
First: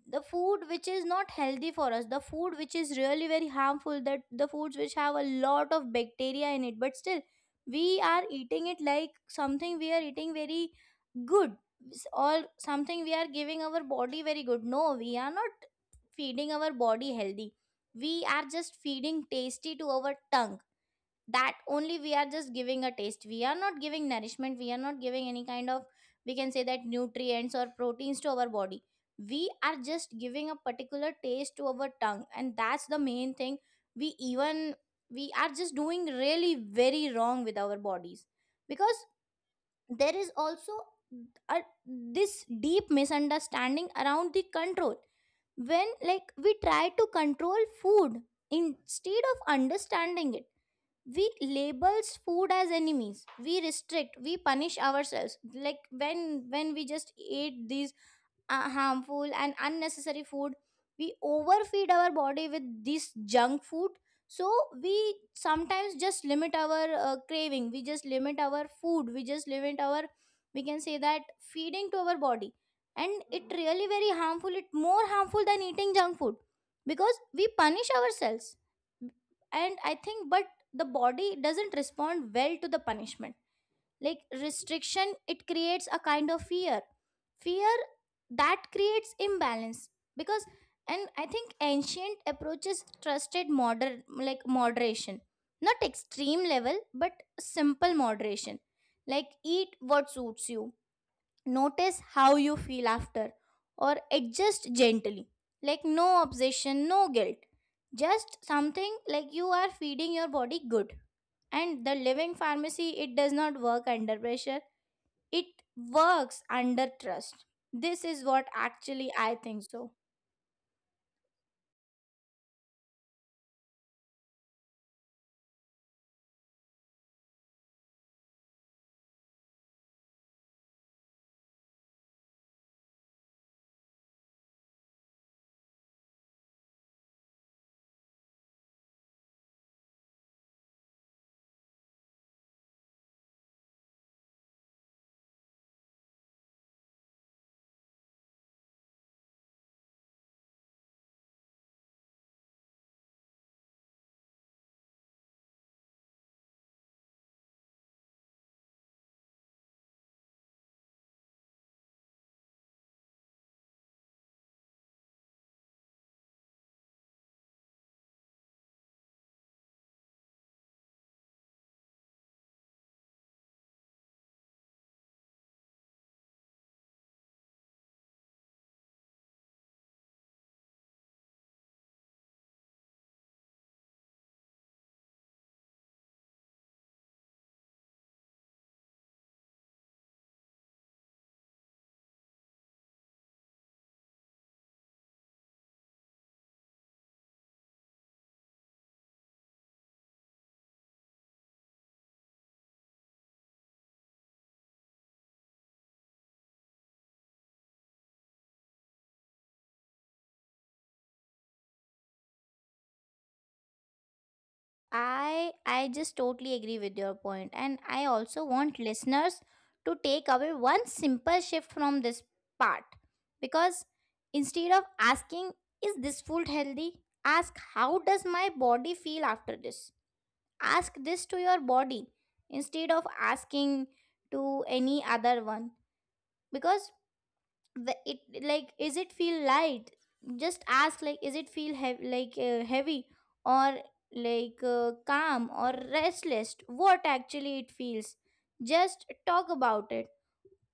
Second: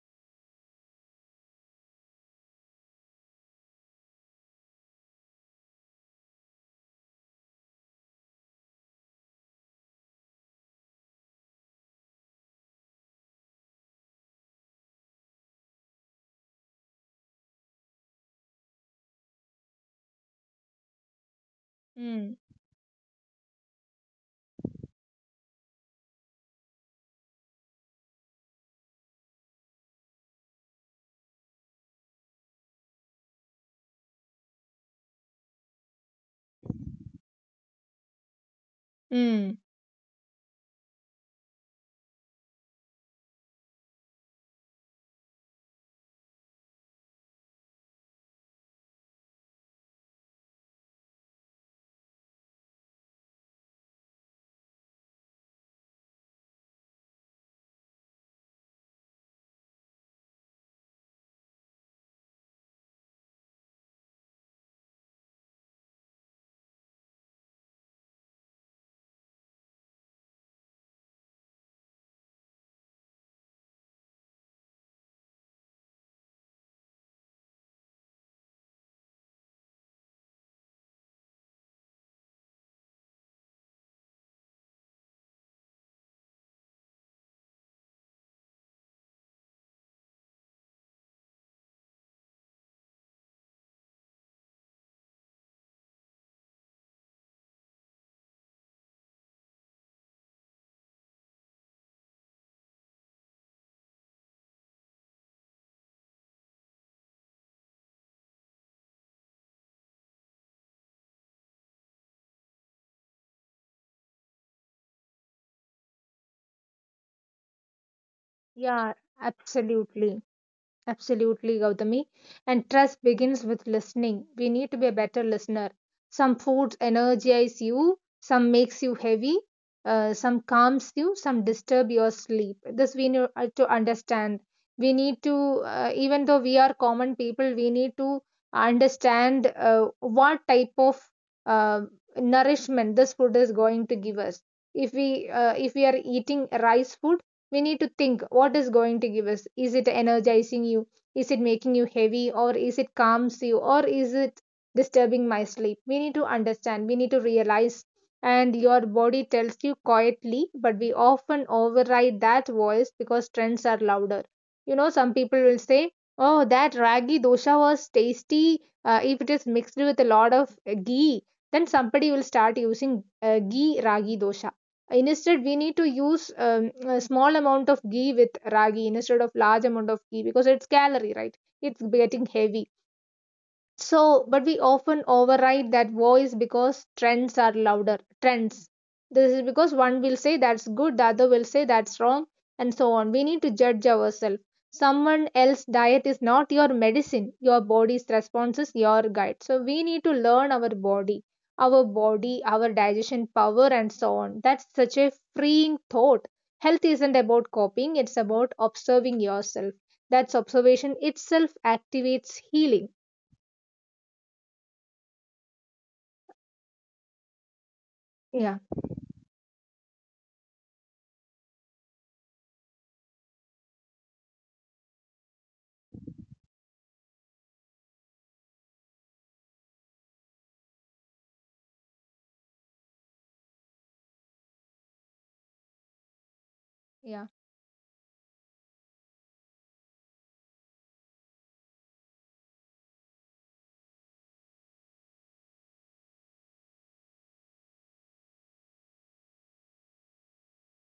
S1: the food which is not healthy for us, the food which is really very harmful, that the foods which have a lot of bacteria in it, but still we are eating it. Like something we are eating very good, or something we are giving our body very good. No, we are not feeding our body healthy, we are just feeding tasty to our tongue. That only, we are
S2: mm.
S1: just giving a taste, we are not giving nourishment, we are not giving any kind of, we can say that, nutrients or proteins to our body. We are just giving a particular taste to our tongue, and that's the main thing. We even we are just doing really very wrong with our bodies, because
S2: Mm.
S1: there is also a, this deep misunderstanding around the control. When like we try to control food instead of understanding it, we labels food as enemies, we restrict, we punish ourselves. Like when when we just ate these uh, harmful and unnecessary food, we overfeed our body with this junk food. So we sometimes just limit our uh, craving, we just limit our food, we just limit our, we can say that, feeding to our body. And it really very harmful, it more harmful than eating junk food, because we punish ourselves. And I think, but the body doesn't respond well to the punishment. Like restriction, it creates a kind of fear fear that creates imbalance. Because, and I think ancient approaches trusted modern, like moderation, not extreme level, but simple moderation. Like eat what suits you, notice how you feel after Or adjust gently. Like no obsession, no guilt, just something like you are feeding your body good. And the living pharmacy, it does not work under pressure, it works under trust. This is what
S2: yeah
S1: actually I think so.
S2: Absolutely. Absolutely, Gautami. And trust begins with listening. We need to be a better listener. Some foods energize you, some makes you heavy, uh, some calms you, some disturb your sleep. This we need uh, to understand. We need to, uh, even though we are common people, we need to understand uh, what type of uh, nourishment this food is going to give us. If we uh, if we are eating rice food, we need to think what is going to give us. Is it energizing you, is it making you heavy, or is it calms you, or is it disturbing my sleep? We need to understand, we need to realize. And your body tells you quietly, but we often override that voice because trends are louder. You know, some people will say, oh, that ragi dosha was tasty. Uh, if it is mixed with a lot of uh, ghee, then somebody will start using uh, ghee ragi dosha. Instead, we need to use um, a small amount of ghee with ragi instead of large amount of ghee, because it's calorie, right? It's getting heavy. So, but we often override that voice because trends are louder. Trends. This is because one will say that's good, the other will say that's wrong, and so on. We need to judge ourselves. Someone else's diet is not your medicine. Your body's response is your guide. So, we need to learn our body, our body, our digestion power, and so on. That's such a freeing thought. Health isn't about copying, it's about observing yourself. That's observation itself activates healing.
S1: I i just totally agree with your point, and I also
S2: Yeah.
S1: want listeners to take away one simple shift from this part. Because instead of asking is this food healthy, ask how does my body feel after this? Ask this to your body instead of asking to any other one. Because
S2: Yeah,
S1: the- it, like is it feel light? Just ask like is it feel heavy, like uh, heavy, or like uh, calm or restless? What actually it feels, just talk about it.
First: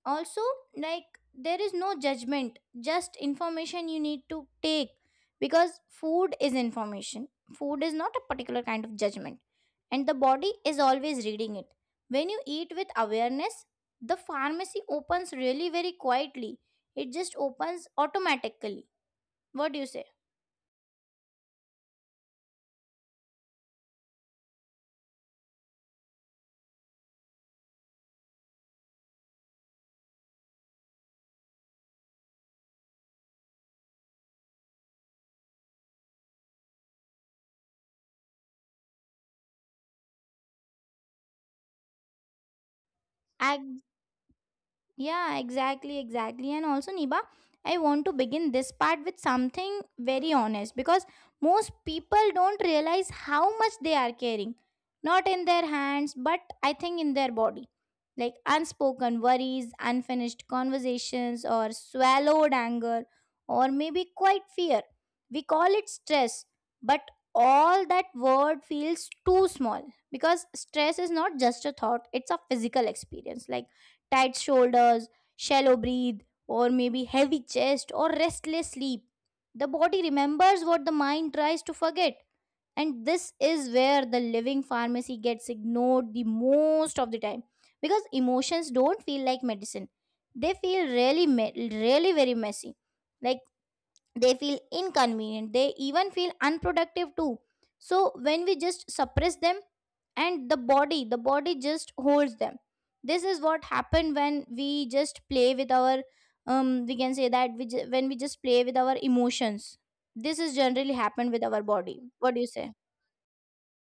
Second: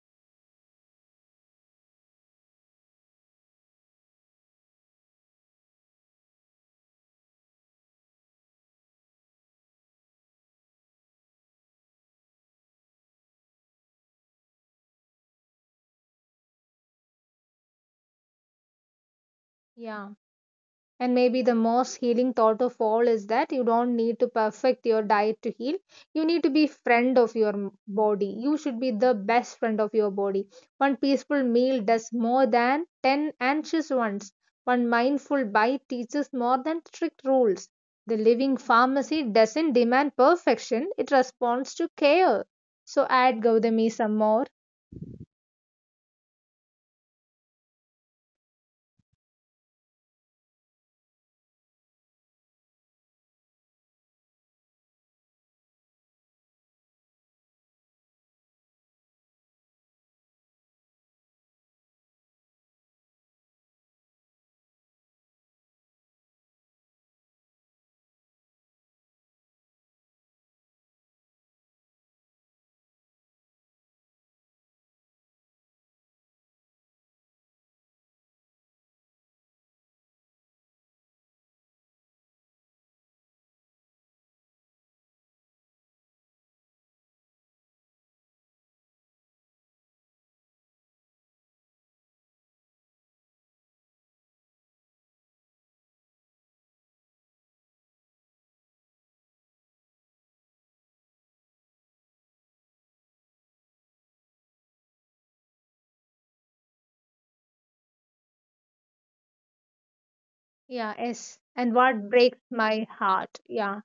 S1: Also, like, there is no judgment, just information you need to take. Because food is information, food is not a particular kind of judgment. And the body is always reading it. When you eat with awareness, the pharmacy opens really very quietly, it just opens automatically. What do you
S2: yeah.
S1: say?
S2: And maybe the most healing thought of all is that you don't need to perfect your diet to heal. You need to be friend of your m- body. You should be the best friend of your body. One peaceful meal does more than ten anxious ones. One mindful bite teaches more than strict rules. The living pharmacy doesn't demand perfection, it responds to care. So add Gautami some more.
S1: Yeah, exactly, exactly. And also, Niba, I want to begin this part with something very honest, because most people don't realize how much they are carrying, not in their hands, but I think in their body. Like unspoken worries, unfinished conversations, or swallowed anger, or maybe quite fear. We call it stress, but all that word feels too small, because stress is not just a thought, it's a physical experience. Like tight shoulders, shallow breathe, or maybe heavy chest or restless sleep. The body remembers what the mind tries to forget. And this is where the living pharmacy gets ignored the most of the time, because emotions don't feel like medicine. They feel really, me- really very messy. Like they feel inconvenient, they even feel unproductive too. So when we just suppress them, and the body the body just holds them. This is what happened when we just play with our um we can say that we ju- when we just play with our emotions, this is generally
S2: Yeah,
S1: happened
S2: yes.
S1: with our
S2: And
S1: body.
S2: what
S1: What
S2: breaks
S1: do you say?
S2: my heart? Yeah.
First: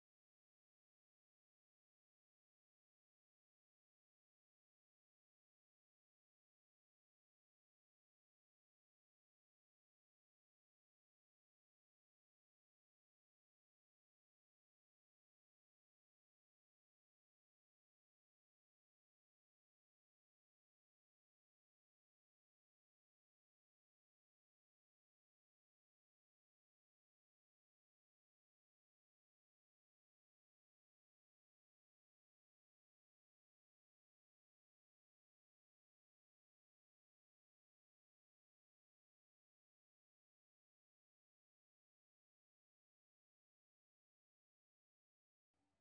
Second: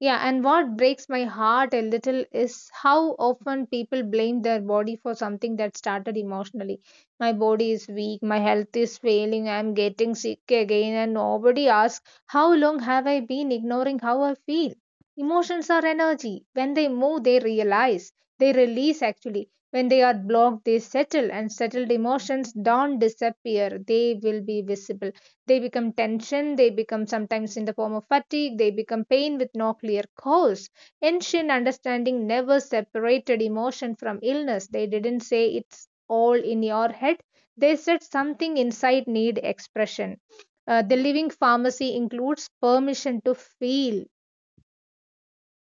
S2: Yeah, and what breaks my heart a little is how often people blame their body for something that started emotionally. My body is weak, my health is failing, I'm getting sick again, and nobody asks, how long have I been ignoring how I feel? Emotions are energy. When they move, they realize, they release actually. When they are blocked, they settle, and settled emotions don't disappear, they will be visible. They become tension, they become sometimes in the form of fatigue, they become pain with no clear cause. Ancient understanding never separated emotion from illness. They didn't say it's all in your head, they said something inside need expression. Uh, the living pharmacy includes permission to feel.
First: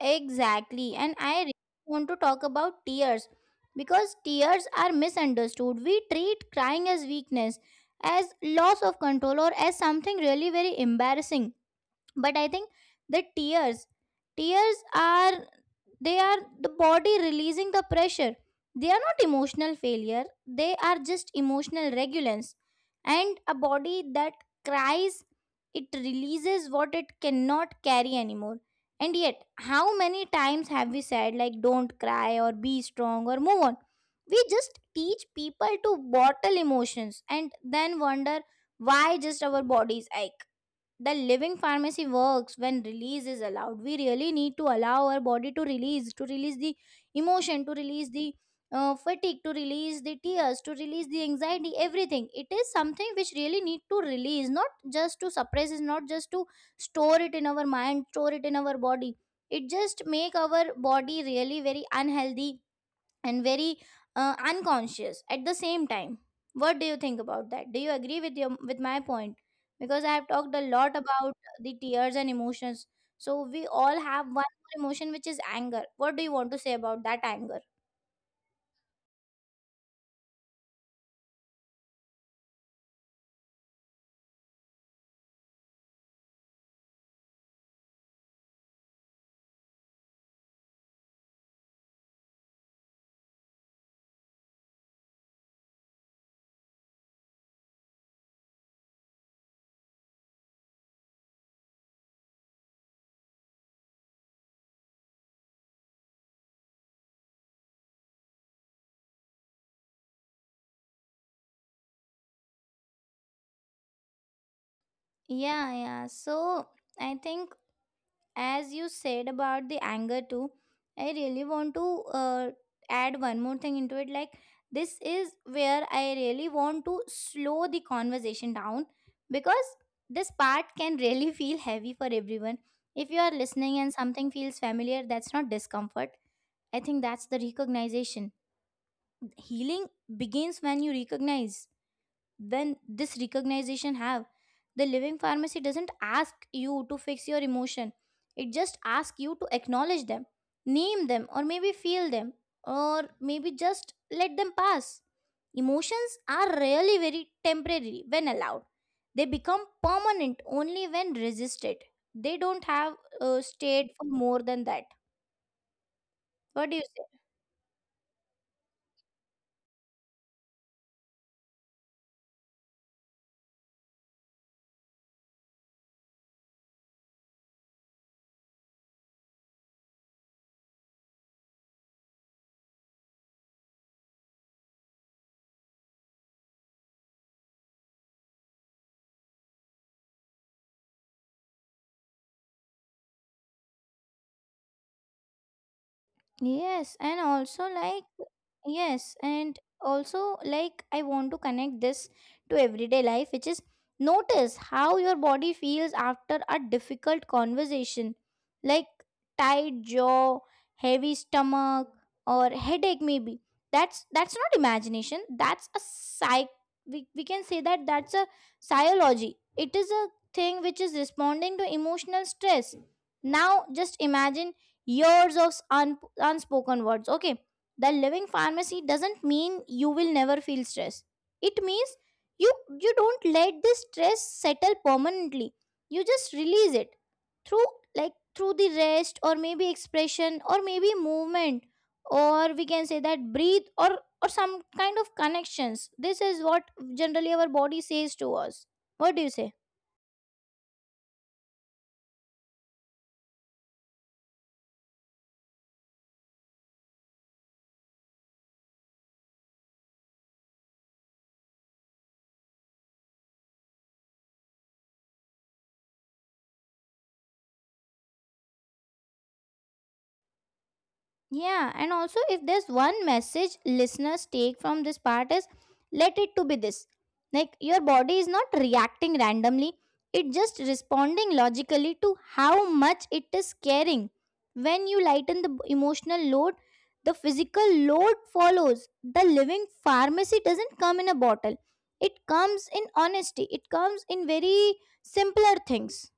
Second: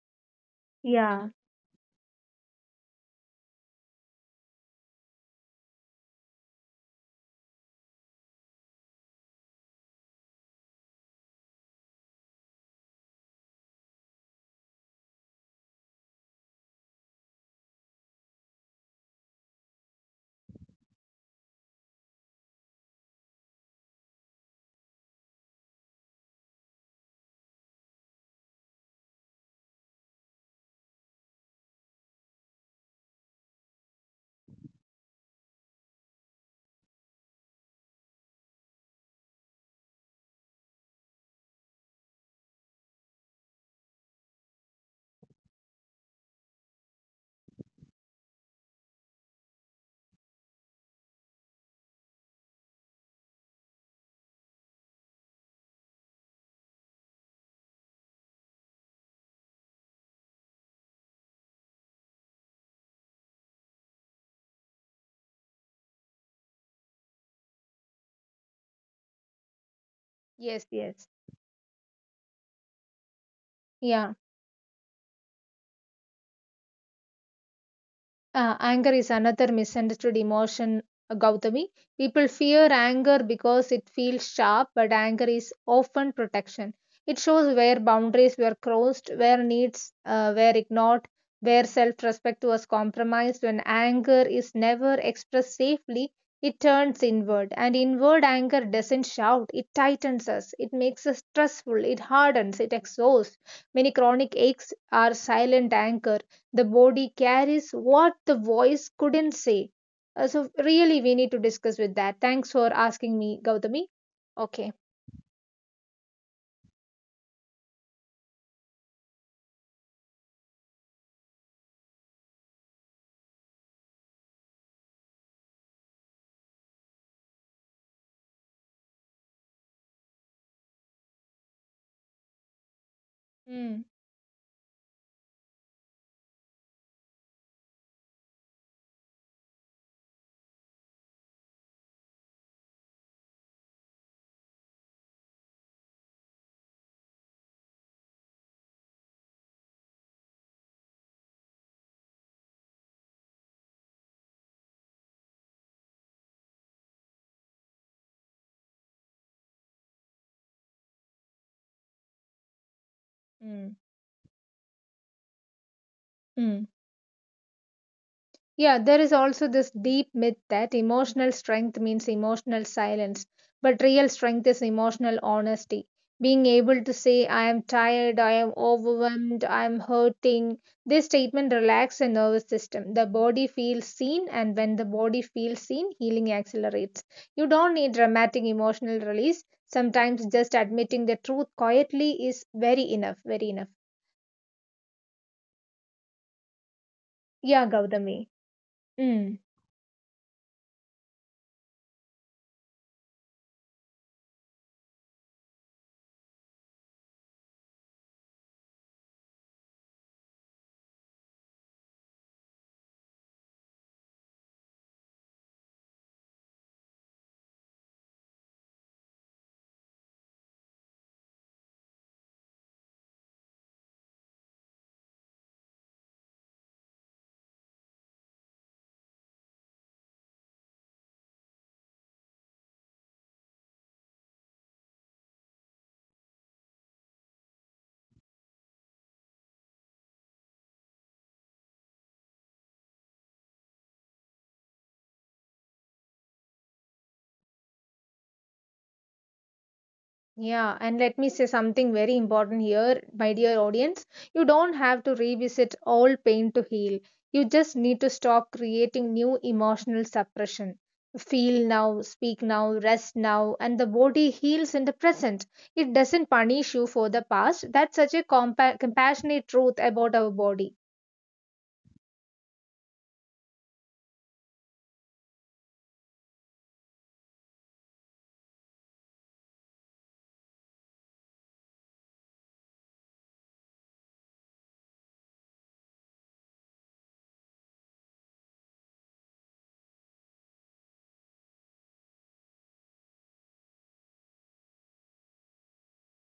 S1: Exactly. And
S2: Yeah.
S1: I really want to talk about tears, because tears are misunderstood. We treat crying as weakness, as loss of control, or as something really very embarrassing. But I think the tears, tears are they are the body releasing the pressure. They are not emotional failure, they are just emotional regulance. And a body that cries, it releases what it cannot carry anymore. And yet, how many times have we said like don't cry, or be strong, or move on? We just teach people to bottle emotions, and then wonder why just our bodies ache. The living pharmacy works when release is allowed. We really need to allow our body to release, to release the emotion, to release the uh, fatigue, to release the tears, to release the anxiety. Everything, it is something which really need to release, not just to suppress, is not just to store it in our mind, store it in our body. It just make our body really very unhealthy, and very uh, unconscious at the same time. What do you think about that? Do you agree with your with my point? Because I have talked a
S2: Yes,
S1: lot
S2: yes.
S1: about the tears and emotions. So we all
S2: Yeah.
S1: have one more emotion, which is anger. What do you want to say about that anger?
S2: Uh, anger is another misunderstood emotion, uh, Gautami. People fear anger because it feels sharp, but anger is often protection. It shows where boundaries were crossed, where needs uh, were ignored, where self respect was compromised. When anger is never expressed safely, it turns inward. And inward anger doesn't shout, it tightens us, it makes us stressful, it hardens, it exhausts. Many chronic aches are silent anger. The body carries what the voice couldn't say. Uh, so really we need to discuss with that. Thanks for asking me, Gautami. Okay.
S1: Yeah, yeah. So I think, as you said about the anger too, I really want to uh, add one more thing into it. Like, this is where I really want to slow the conversation down, because this part can really <laughs> feel heavy for everyone. If you are listening
S2: Mm,
S1: and something feels familiar, that's not discomfort, I think that's the recognition. Healing begins when you recognize, when this recognition have. The living pharmacy doesn't ask you to fix your emotion. It just asks you to acknowledge them, name them, or maybe feel them, or maybe just let them pass. Emotions are really very temporary when allowed. They become permanent only when resisted. They don't have uh,
S2: mm,
S1: stayed for more than that.
S2: mm.
S1: What do you say?
S2: Yeah, there is also this deep myth that emotional strength means emotional silence, but real strength is emotional honesty. Being able to say, I am tired, I am overwhelmed, I am hurting. This statement relaxes the nervous system. The body feels seen, and when the body feels seen, healing accelerates. You don't need dramatic emotional release. Sometimes just admitting the truth quietly is very enough, very enough.
S1: Yes, and
S2: Yeah,
S1: also like
S2: Gautami.
S1: yes,
S2: Mm.
S1: and also like I want to connect this to everyday life, which is notice how your body feels after a difficult conversation, like tight jaw, heavy stomach, or headache maybe. That's that's not imagination. That's a psych. We, we can say that that's a psychology. It is a thing which is responding to emotional stress. Now just imagine years of un- unspoken words. Okay, the living pharmacy doesn't mean you will never feel stress. It means you you don't let this stress settle permanently. You just release it through, like through the rest, or maybe expression, or maybe movement, or we can say that breathe, or or some kind of connections. This is what generally our body says to us. What do you say?
S2: Yeah, and let me say something very important here, my dear audience. You don't have to revisit all pain to heal. You just need to stop creating new emotional suppression. Feel now, speak now, rest now, and the body heals in the present. It doesn't punish you for the past. That's such a compa- compassionate truth about our body.
S1: Yeah, and also if there's one message listeners take from this part is let it to be this. Like your body is not reacting randomly, it just responding logically to how much it is caring. When you lighten the emotional load, the physical load follows. The living pharmacy doesn't come in a bottle. It comes in honesty. It comes in very simpler things.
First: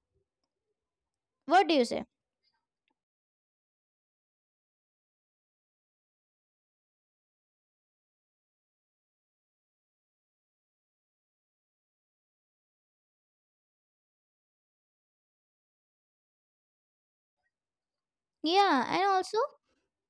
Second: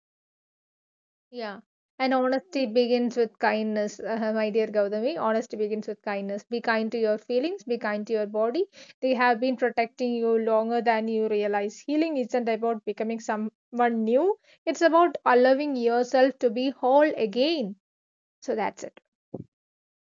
S2: Yeah.
S1: What do you say?
S2: And honesty begins with kindness, uh, my dear Gautami. Honesty begins with kindness. Be kind to your feelings, be kind to your body. They have been protecting you longer than you realize. Healing isn't about becoming someone new, it's about allowing yourself to be whole again. So
S1: Yeah,
S2: that's it.
S1: and also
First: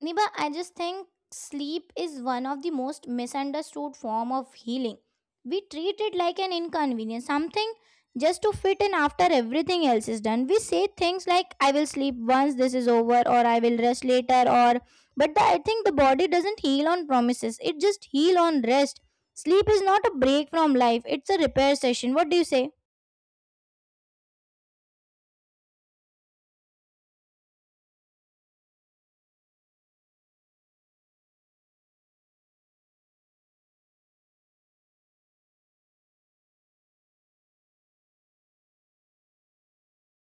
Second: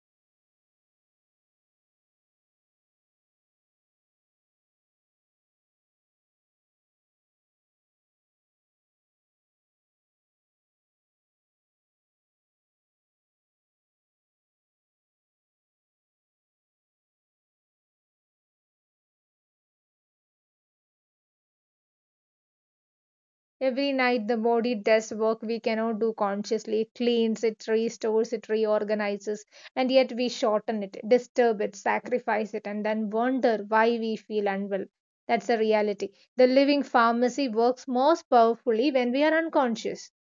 S1: Niba, I just think sleep is one of the most misunderstood form of healing. We treat it like an inconvenience, something just to fit in after everything else is done. We say things like I will sleep once this is over, or I will rest later, or but the, I think the body doesn't heal on promises. It just heal on rest. Sleep is not a break from life. It's a repair session. What do you say?
S2: Every night, the body does work we cannot do consciously. It cleans, it restores, it reorganizes, and yet we shorten it, disturb it, sacrifice it, and then wonder why we feel unwell. That's the reality. The living pharmacy works most powerfully when we are unconscious.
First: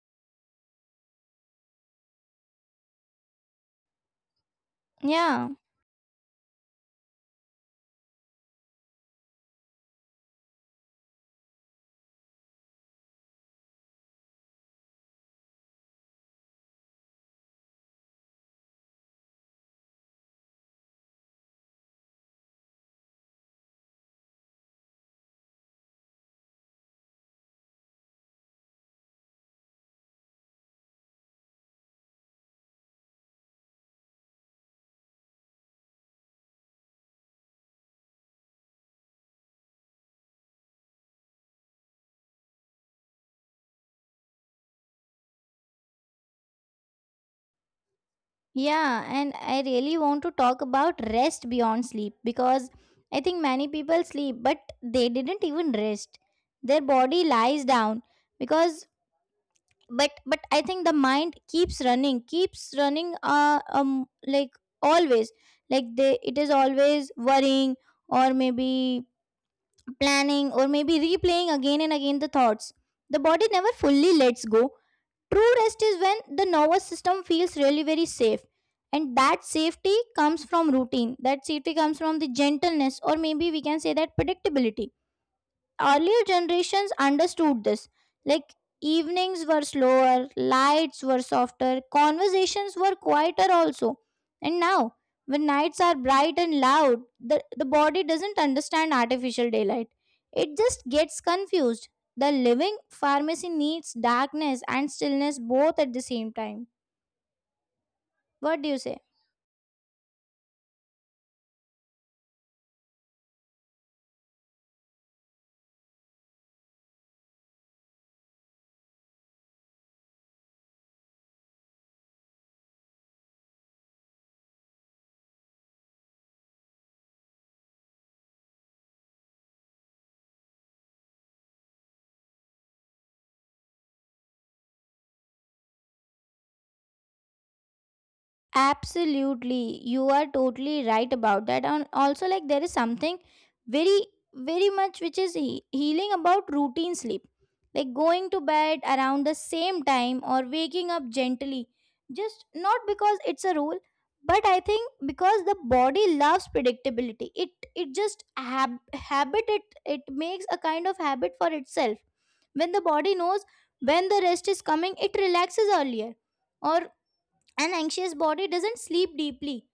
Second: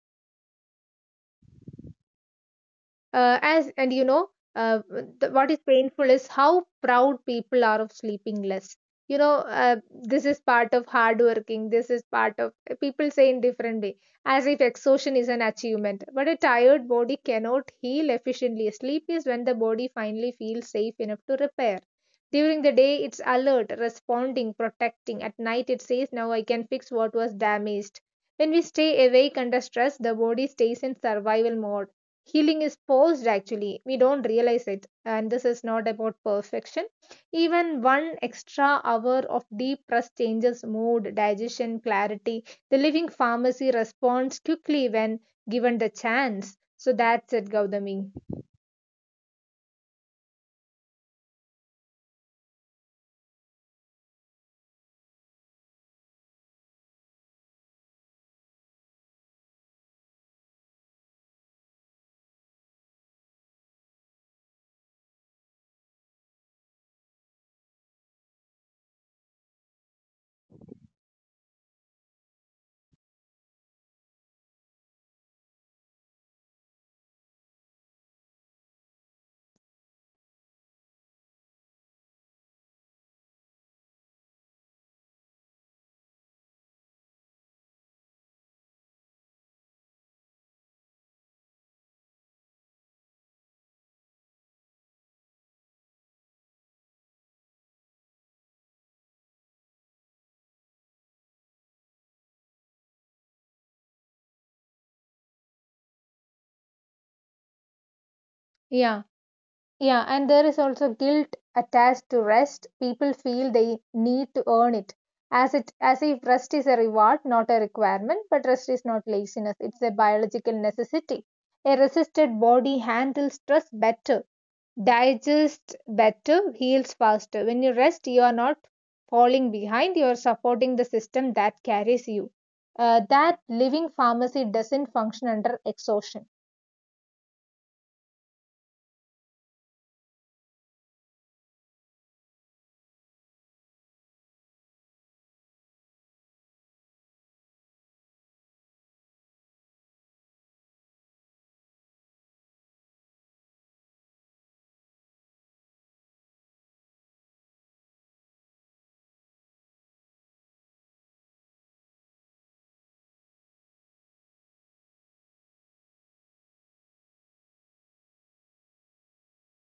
S2: Uh, as and you know uh, the,
S1: Yeah.
S2: what is painful is how proud people are of sleeping less. you know uh, this is part of hard working, this is part of uh, people say in different way, as if exhaustion is an achievement. But a tired body cannot heal efficiently. Sleep is when the body finally feels safe enough to repair. During the day it's alert, responding, protecting. At night it says, now I can fix what was damaged. When we stay awake under stress, the body stays in survival mode. Healing is paused actually. We don't realize it. And this is not about perfection. Even one extra hour of deep rest changes mood, digestion, clarity. The living pharmacy responds quickly when given the chance. So that's it, Gautami.
S1: Yeah, and I really want to talk about rest beyond sleep, because I think many people sleep but they didn't even rest. Their body lies down, because but but I think the mind keeps running, keeps running uh, um like always. Like they, it is always worrying, or maybe planning, or maybe replaying again and again the thoughts. The body never fully lets go. True rest is when the nervous system feels really very safe. And that safety comes from routine. That safety comes from the gentleness, or maybe we can say that predictability. Earlier generations understood this. Like evenings were slower, lights were softer, conversations were quieter also. And now, when nights are bright and loud, the, the body doesn't understand artificial daylight. It just gets confused. The living pharmacy needs darkness and stillness both at the same time. What do you
S2: Yeah.
S1: say?
S2: Yeah, and there is also guilt attached to rest. People feel they need to earn it, as it as if rest is a reward, not a requirement. But rest is not laziness; it's a biological necessity. A resisted body handles stress better, digests better, heals faster. When you rest, you are not falling behind; you are supporting the system that carries you. Uh, that living pharmacy doesn't function under exhaustion.
S1: Absolutely, you are totally right about that. And also, like, there is something very, very much which is he- healing about routine sleep, like going to bed around the same time, or waking up gently. Just not because it's a rule, but I think because the body loves predictability. It it just hab- habit, it it makes a kind of habit for itself. When the body knows when the rest is coming, it relaxes earlier. Or an anxious body doesn't sleep deeply.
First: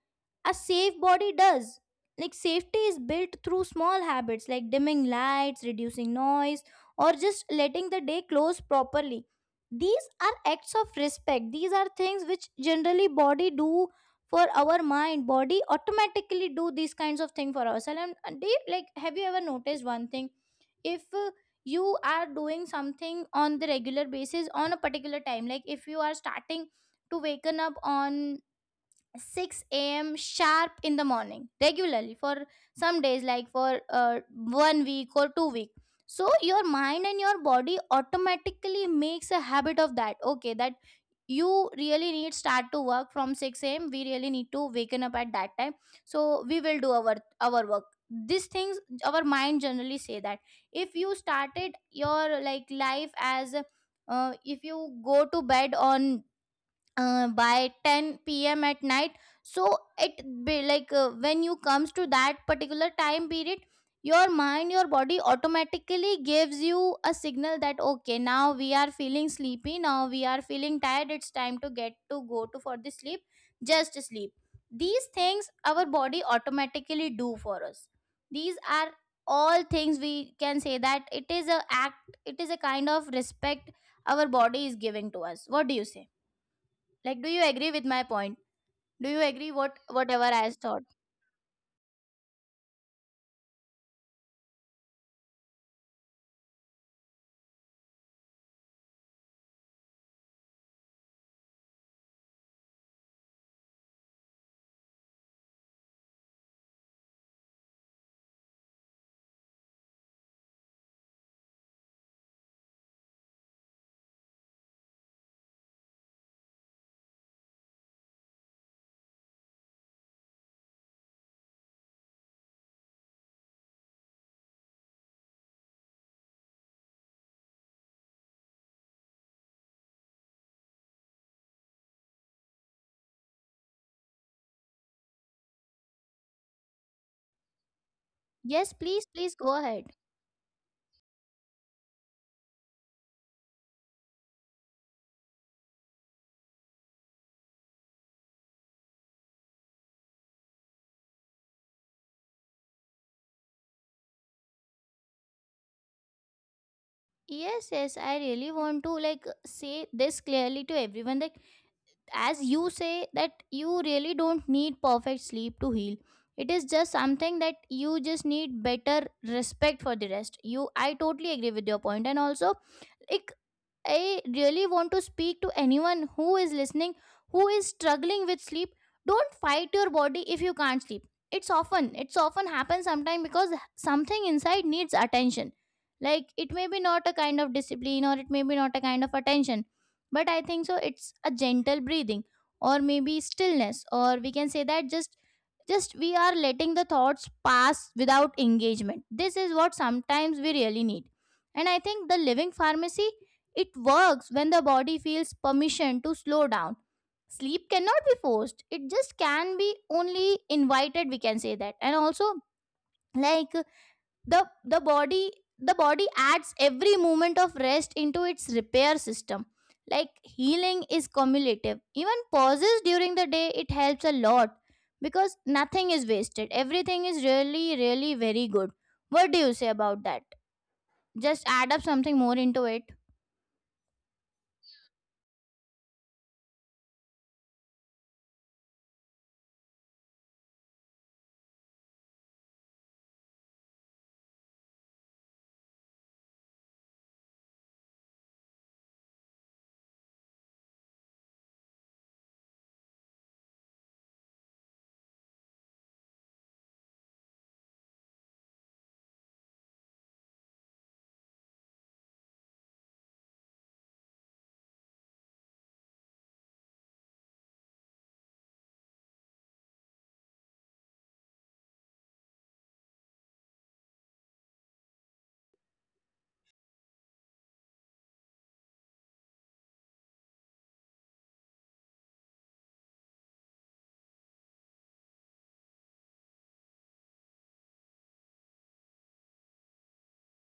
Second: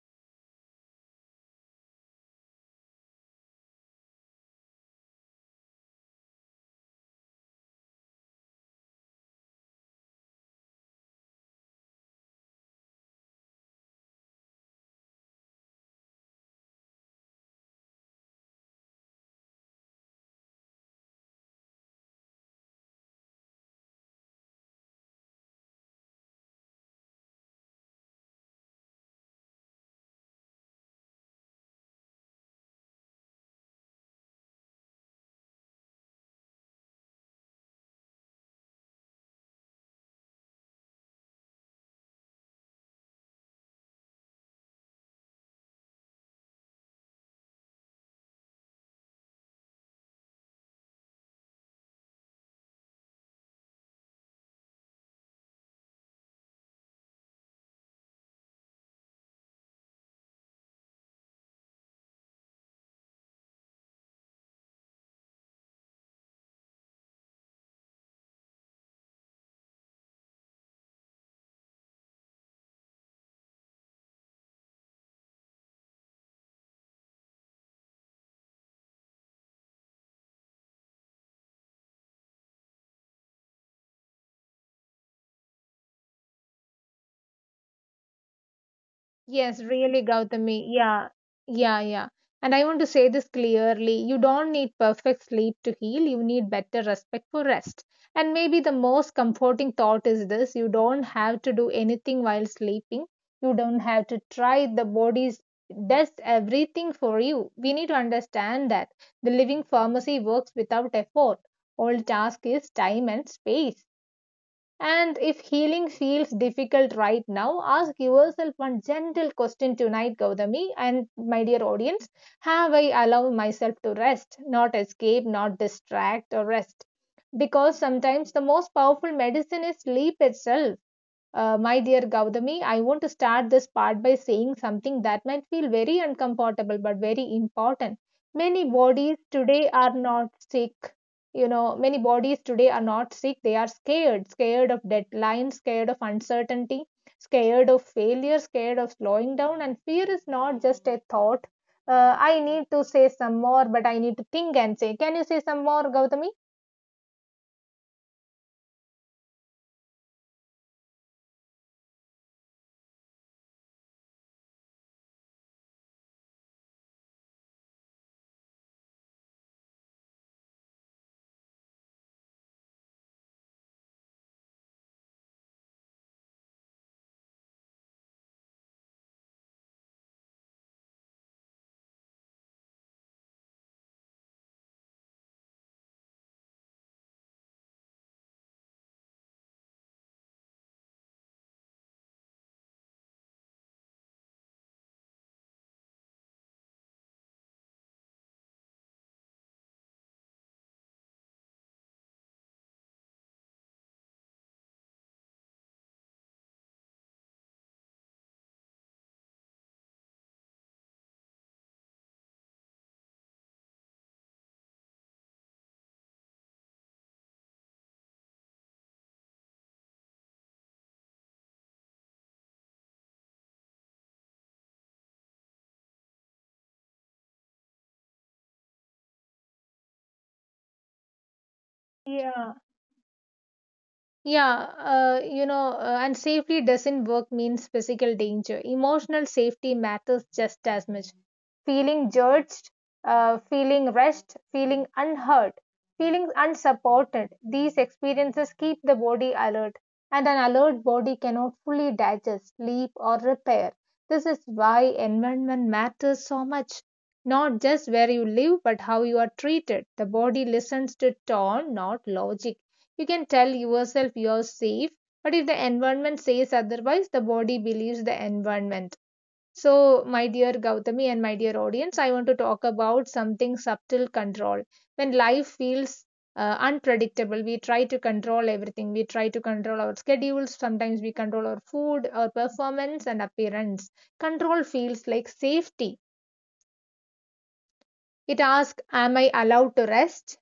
S1: A safe body does. Like safety is built through small habits like dimming lights, reducing noise, or just letting the day close properly. These are acts of respect. These are things which generally body do for our mind. Body automatically do these kinds of things for ourselves. And and they like, have you ever noticed one thing? If uh, you are doing something on the regular basis on a particular time, like if you are starting to waken up on six a m sharp in the morning regularly for some days, like for uh, one week or two week. So your mind and your body automatically makes a habit of that. Okay, that you really need start to work from six a m. We really need to waken up at that time. So we will do our our work. These things our mind generally say that, if you started your like life as uh, if you go to bed on uh, by ten p m at night. So it be like uh, when you comes to that particular time period, your mind, your body automatically gives you a signal that okay, now we are feeling sleepy, now we are feeling tired. It's time to get to go to for the sleep. Just sleep. These things our body automatically do for us. These are all things we can say that it is a act. It is a kind of respect our body is giving to us. What do you say? Like, do you agree with my point? Do you agree
S2: Yes,
S1: what
S2: really,
S1: whatever I has
S2: Gautami.
S1: thought?
S2: Yeah, yeah, yeah. And I want to say this clearly. You don't need perfect sleep to heal. You need better respect for rest. And maybe the most comforting thought is this. You don't have to do anything while sleeping. You don't have to try. The body does everything for you. We need to understand that the living pharmacy works without effort. All task is time and space. And if healing feels difficult right now, ask yourself one gentle question tonight, Gautami, and my dear audience. Have I allowed myself to rest, not escape, not distract, or rest? Because sometimes the most powerful medicine is sleep itself. Uh, my dear Gautami, I want to start this part by saying something that might feel very uncomfortable but very important.
S1: Yes,
S2: Many
S1: please,
S2: bodies
S1: please go
S2: today
S1: ahead.
S2: are not sick. You know, many bodies today are not sick. They are scared, scared of deadlines, scared of uncertainty, scared of failure, scared of slowing down. And fear is not just a thought. Uh, I need to say some more, but I need to think and say. Can you say some more, Gautami?
S1: Yes, yes, I really want to like say this clearly to everyone that as you say that you really don't need perfect sleep to heal. It is just something that you just need better respect for the rest. You, I totally agree with your point. And also, like I really want to speak to anyone who is listening, who is struggling with sleep. Don't fight your body if you can't sleep. It's often, it's often happens sometimes because something inside needs attention. Like, it may be not a kind of discipline, or it may be not a kind of attention, but I think so it's a gentle breathing, or maybe stillness, or we can say that just just we are letting the thoughts pass without engagement. This is what sometimes we really need. And I think the living pharmacy, it works when the body feels permission to slow down. Sleep cannot be forced, it just can be only invited, we can say that. And also, like the the body the body adds every moment of rest into its repair system. Like, healing is cumulative, even pauses during the day, it helps a lot, because nothing is wasted, everything is really really very good. What do you say about that? Just add up something more into it.
S2: Yeah, uh, you know, uh, and safety doesn't work means physical danger. Emotional safety matters just as much. Feeling judged, uh, feeling rushed, feeling unheard, feeling unsupported. These experiences keep the body alert, and an alert body cannot fully digest, sleep, or repair. This is why environment matters so much. Not just where you live, but how you are treated. The body listens to tone, not logic. You can tell yourself you're safe, but if the environment says otherwise, the body believes the environment. So, my dear Gautami and my dear audience, I want to talk about something subtle control. When life feels uh, unpredictable. We try to control everything. We try to control our schedules. Sometimes we control our food, our performance, and appearance. Control feels like safety. It asks, am I allowed to rest?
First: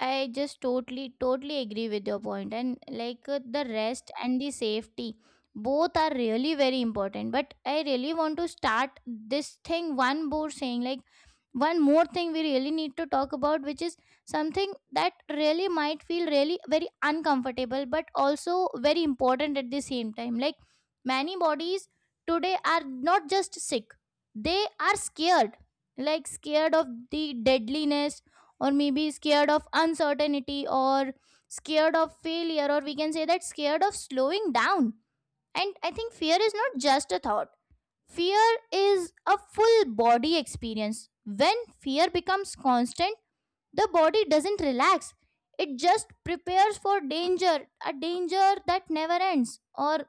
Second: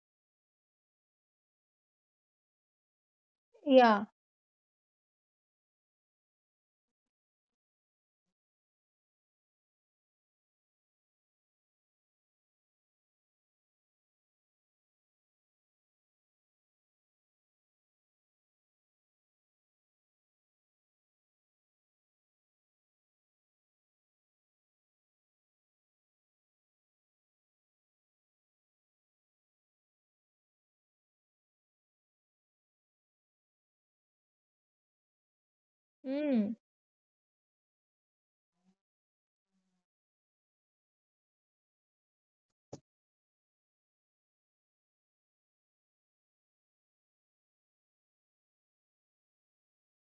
S1: I just totally, totally agree with your point. And like, uh, the
S2: Yeah.
S1: rest and the safety, both are really very important. But I really want to start this thing one more saying, like, one more thing we really need to talk about, which is something that really might feel really very uncomfortable, but also very important at the same time. Like, many bodies today are not just sick, they are scared, like, scared of the deadliness, or maybe scared of uncertainty, or scared of failure, or we can say that scared of slowing down. And I think fear
S2: Mm.
S1: is not just a thought. Fear is a full body experience. When fear becomes constant, the body doesn't relax, it just prepares for danger, a danger that never ends, or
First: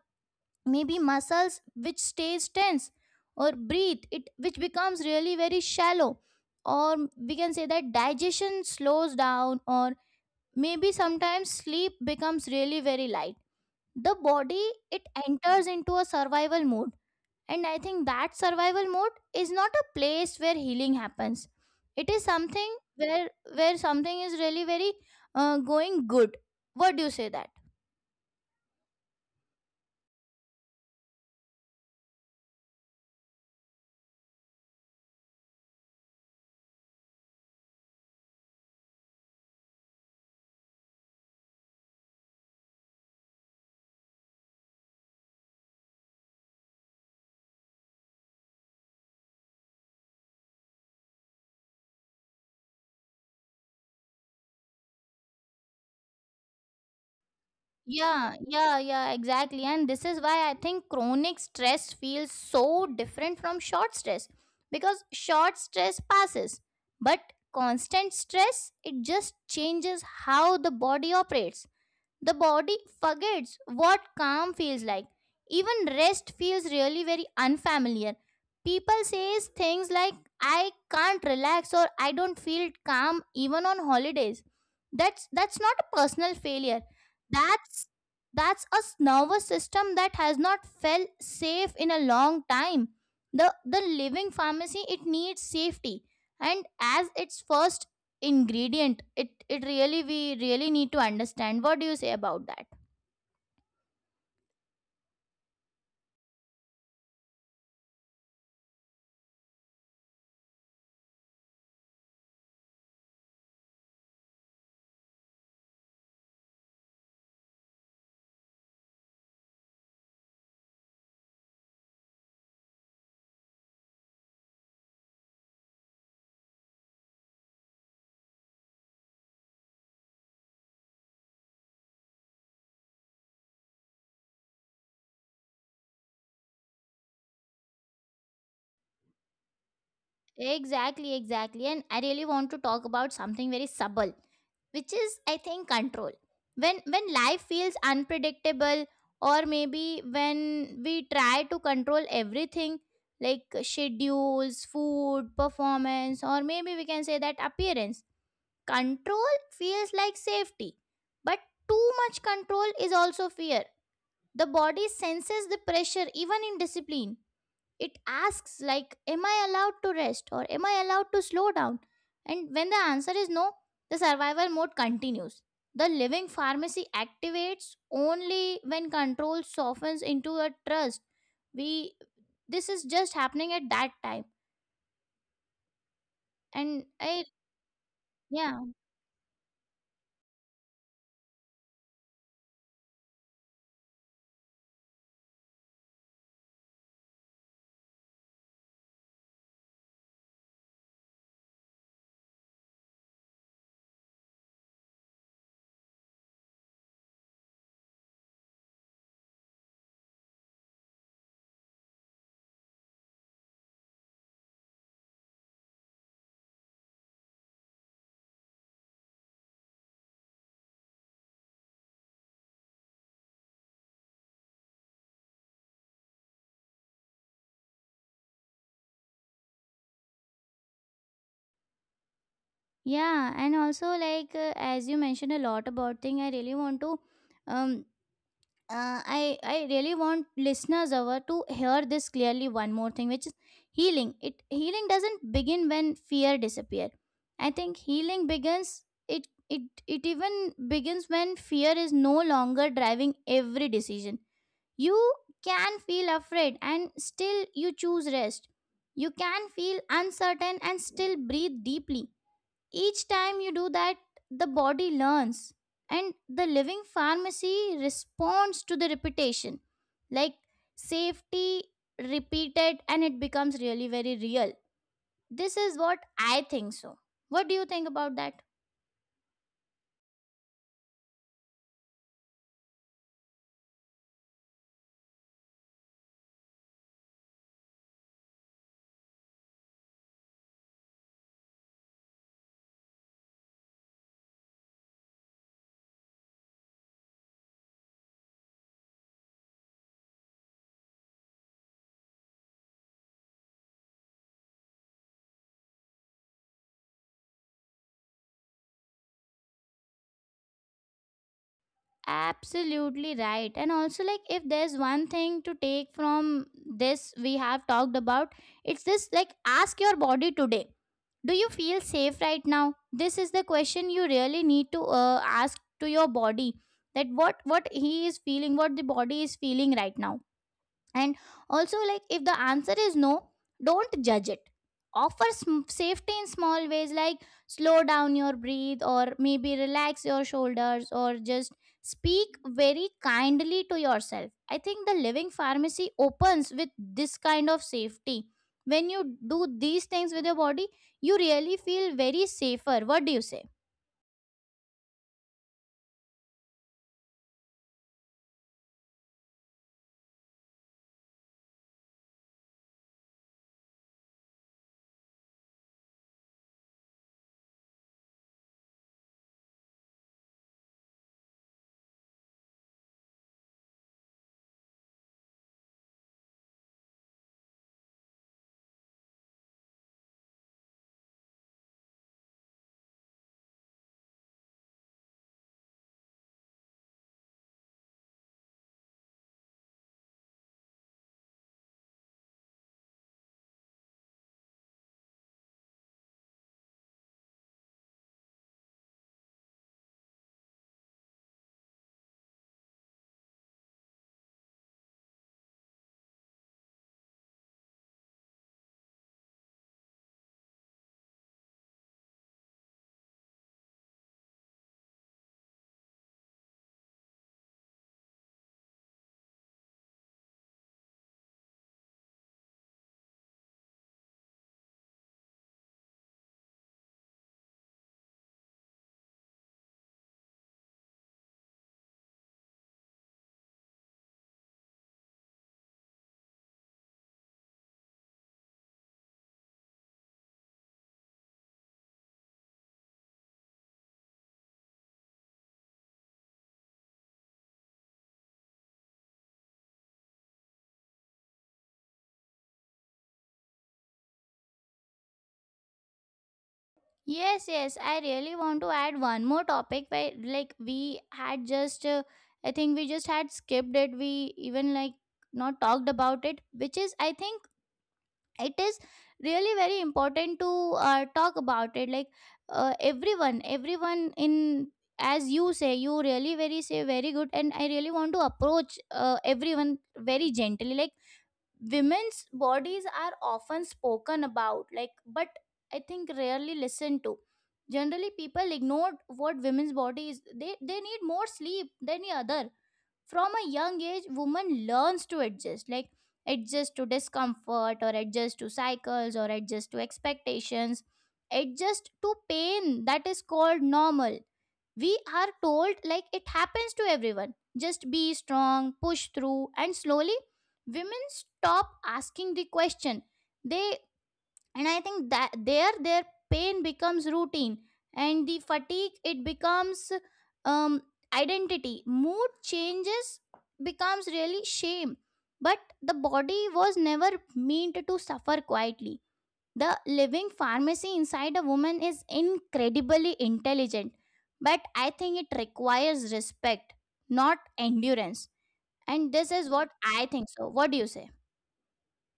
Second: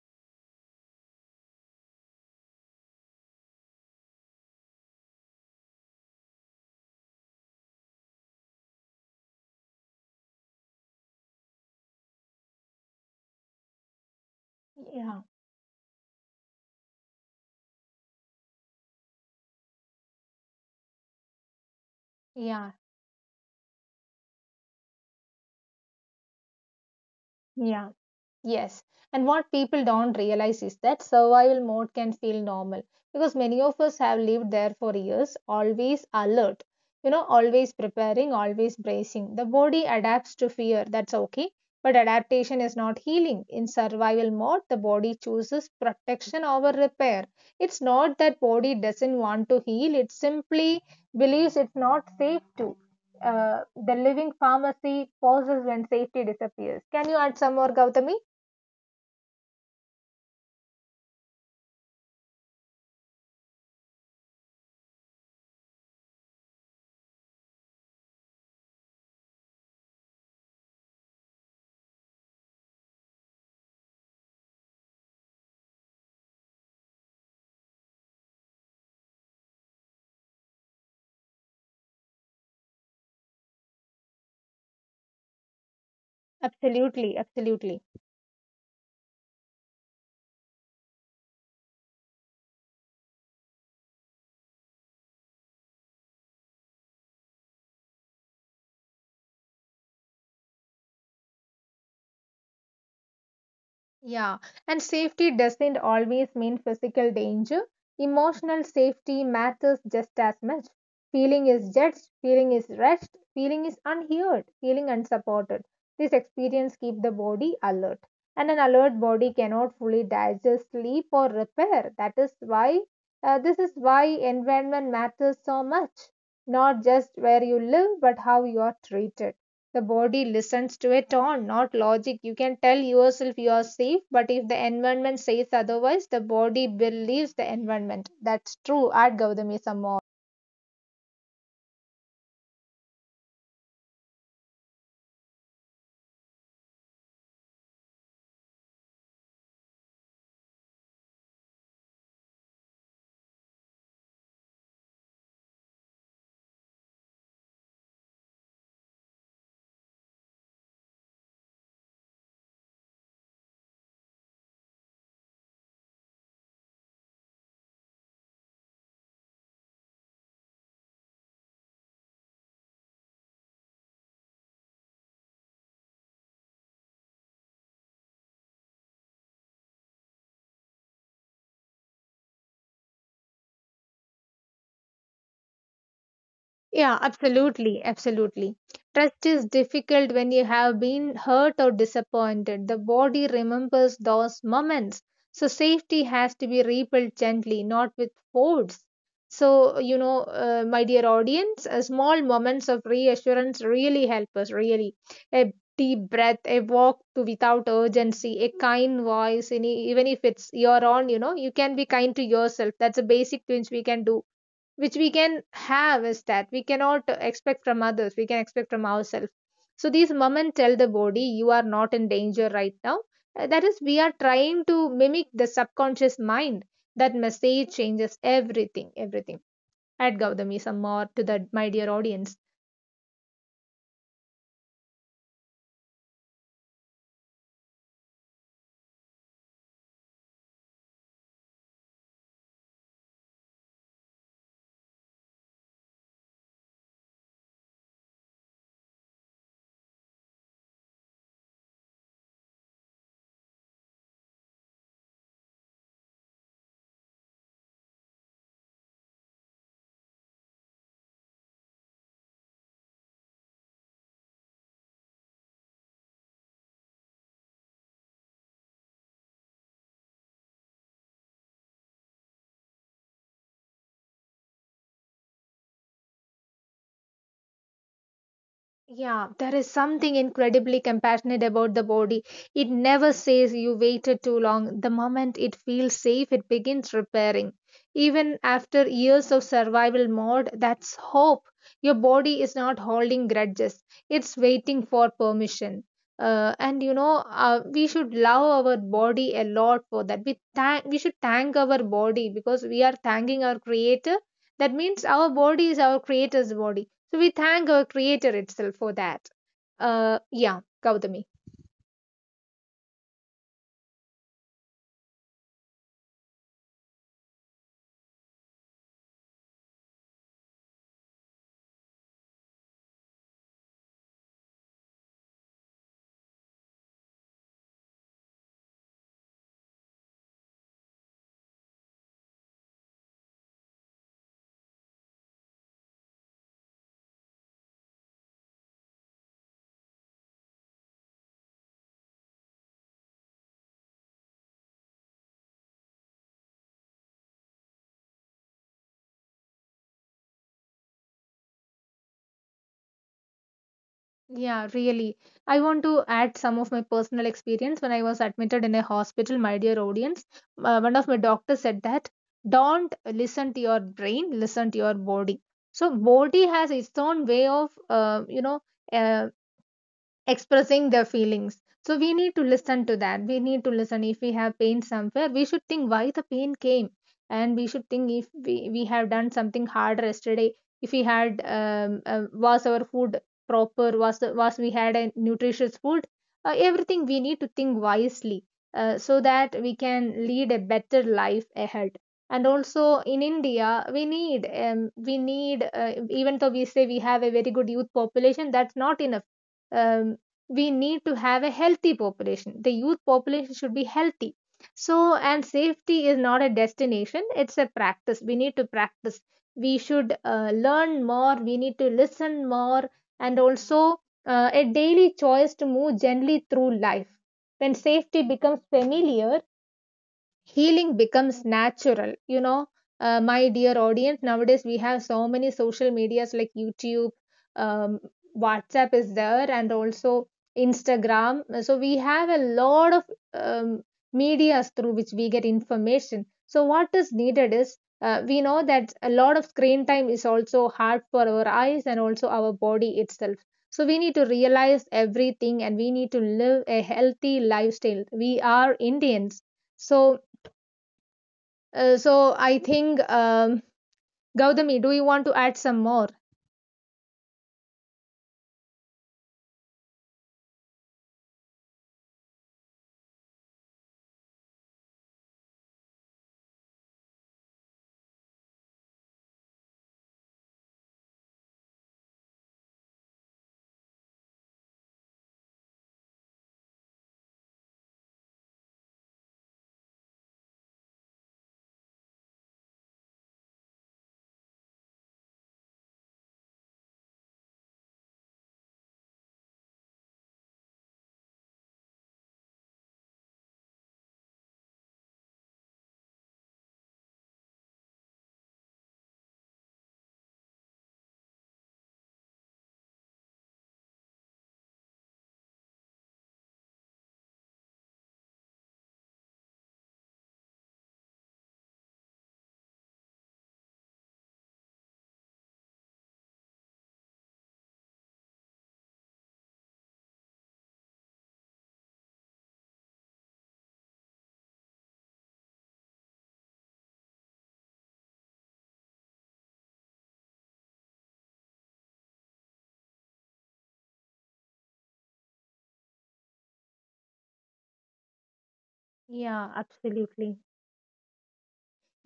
S1: maybe muscles which stays tense, or breathe it which becomes really very shallow, or we can say that digestion slows down, or maybe sometimes sleep becomes really very light. The body, it
S2: Yeah.
S1: enters into a survival mode. And I think that survival mode is not a place where healing happens. It is
S2: Yeah.
S1: something where where something is really very uh, going good. What do you say that?
S2: Yeah. Yes, and what people don't realize is that survival mode can feel normal because many of us have lived there for years, always alert, you know, always preparing, always bracing. The body adapts to fear, that's okay, but adaptation is not healing. In survival mode, the body chooses protection over repair. It's not that body doesn't want to heal, it simply believes it's not safe to. Uh, the living pharmacy pauses when safety disappears. Can you add some more, Gautami?
S1: Yeah, yeah, yeah, exactly. And this is why I think chronic stress feels so different from short stress, because short stress passes, but constant stress, it just changes how the body operates. The body forgets what calm feels like. Even rest feels really very unfamiliar. People says things like, I can't relax, or I don't feel calm even on holidays. That's that's not a personal failure.
S2: Absolutely,
S1: that's
S2: absolutely.
S1: that's a nervous system that has not felt safe in a long time. The the living pharmacy, it needs safety, and as its first ingredient, it it really, we really need to understand. What do you say about that?
S2: Yeah. And safety doesn't always mean physical danger. Emotional safety matters just as much. Feeling is judged, feeling is rushed, feeling is unheard, feeling unsupported. This experience keep the body alert. And an alert body cannot fully digest, sleep, or repair. That is why uh, this is why environment matters so much. Not just where you live, but how you are treated. The body listens to a tone, not logic. You can tell yourself you are safe, but if the environment says otherwise, the body believes the environment. That's true. Add Gautami some more.
S1: Exactly, exactly. And I really want to talk about something very subtle, which is, I think, control. When when life feels unpredictable, or maybe when we try to control everything, like schedules, food, performance, or maybe we can say that appearance. Control feels like safety, but too much control is also fear. The body senses the pressure even in discipline. It asks, like, am I allowed to rest, or am I allowed to slow down? And when the answer is no, the survival mode continues. The living pharmacy activates only when control softens into a trust. We, this is just happening at that time. And
S2: Yeah,
S1: I,
S2: absolutely, absolutely.
S1: yeah,
S2: Trust is difficult when you have been hurt or disappointed. The body remembers those moments. So safety has to be rebuilt gently, not with force. So, you know, uh, my dear audience, uh, small moments of reassurance really help us, really. A deep breath, a walk to without urgency, a kind voice, any, even if it's your own, you know, you can be kind to yourself. That's a basic thing we can do which we can have is that we cannot expect from others, we can expect from ourselves. So these moments tell the body you are not in danger right now. Uh, That is, we are trying to mimic the subconscious mind. That message changes everything, everything. I'd give them some more to that, my dear audience.
S1: yeah, and also like uh, as you mentioned a lot about thing, I really want to um uh, I I really want listeners over to hear this clearly. One more thing, which is healing. It, healing doesn't begin when fear disappear. I think healing begins. It it it even begins when fear is no longer driving every decision. You can feel afraid and still you choose rest. You can feel uncertain and still breathe deeply. Each time you do that, the body learns, and the living pharmacy responds to the repetition, like, safety repeated, and it becomes really very real. This is what I think so. What do you think about that?
S2: Yeah, there is something incredibly compassionate about the body. It never says you waited too long. The moment it feels safe, it begins repairing. Even after years of survival mode, that's hope. Your body is not holding grudges, it's waiting for permission. Uh, and you know, uh, we should love our body a lot for that. We thank, we should thank our body because we are thanking our creator. That means our body is our creator's body, so we thank our creator itself for that. Uh, yeah, Gautami.
S1: Absolutely right. And also, like, if there's one thing to take from this we have talked about, it's this, like, ask your body today. Do you feel safe right now? This is the question you really need to uh, ask to your body, that what what he is feeling, what the body is feeling right now. And also, like, if the answer is no, don't judge it. Offer sm- safety in small ways, like slow down your breathe, or maybe relax your shoulders, or just speak very kindly to yourself. I think the living pharmacy opens with this kind of safety. When you do these things with your body, you really feel very safer. What do you say?
S2: Yeah, really. I want to add some of my personal experience when I was admitted in a hospital, my dear audience. Uh, one of my doctors said that don't listen to your brain, listen to your body. So body has its own way of, uh, you know, uh, expressing their feelings, so we need to listen to that. We need to listen, if we have pain somewhere we should think why the pain came, and we should think if we, we have done something hard yesterday, if we had um, uh, was our food proper, was was we had a nutritious food. Uh, everything we need to think wisely, uh, so that we can lead a better life ahead. And also in india we need um, we need uh, even though we say we have a very good youth population, that's not enough. Um, we need to have a healthy population. The youth population should be healthy. So, and safety is not a destination, it's a practice. We need to practice. We should uh, learn more, we need to listen more, and also uh, a daily choice to move gently through life. When safety becomes familiar, healing becomes natural, you know. Uh, my dear audience, nowadays we have so many social medias like youtube, um, whatsapp is there, and also instagram. So we have a lot of um, medias through which we get information. So what is needed is, uh, we know that a lot of screen time is also hard for our eyes and also our body itself. So we need to realize everything and we need to live a healthy lifestyle. We are indians, so uh, so I think, um, Gautami, do you want to add some more?
S1: Yes, yes. I really want to add one more topic where, like, we had just, uh, I think we just had skipped it. We even, like, not talked about it, which is, I think, it is really very important to uh, talk about it. Like, uh, everyone, everyone in, as you say, you really very say very good, and I really want to approach uh, everyone very gently. Like, women's bodies are often spoken about, like, but I think rarely listened to. Generally people ignore what women's bodies, they they need more sleep than the other. From a young age, woman learns to adjust, like, adjust to discomfort, or adjust to cycles, or adjust to expectations, adjust to pain that is called normal. We are told, like, it happens to everyone. Just be strong, push through, and slowly women stop asking the question. They, and I think that there, their pain becomes routine, and the fatigue, it becomes um, identity. Mood changes becomes really shame. But the body was never meant to suffer quietly. The living pharmacy inside a woman is incredibly intelligent, but I think it requires respect, not endurance. And this is
S2: Yeah,
S1: what I think so.
S2: absolutely.
S1: What do you say?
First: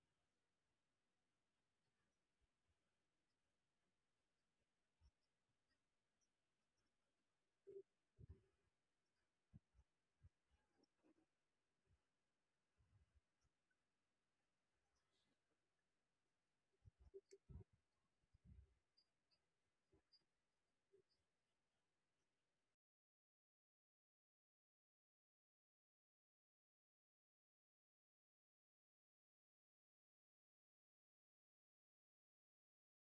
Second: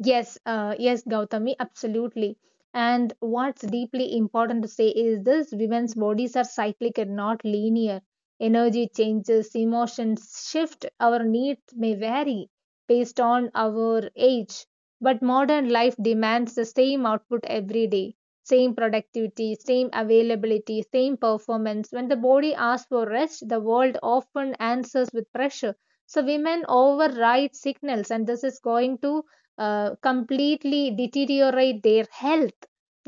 S2: Yes, uh, yes, Gautami, absolutely. And what's deeply important to say is this: women's bodies are cyclic and not linear. Energy changes, emotions shift, our needs may vary based on our age. But modern life demands the same output every day, same productivity, same availability, same performance. When the body asks for rest, the world often answers with pressure. So women override signals, and this is going to uh, completely deteriorate their health.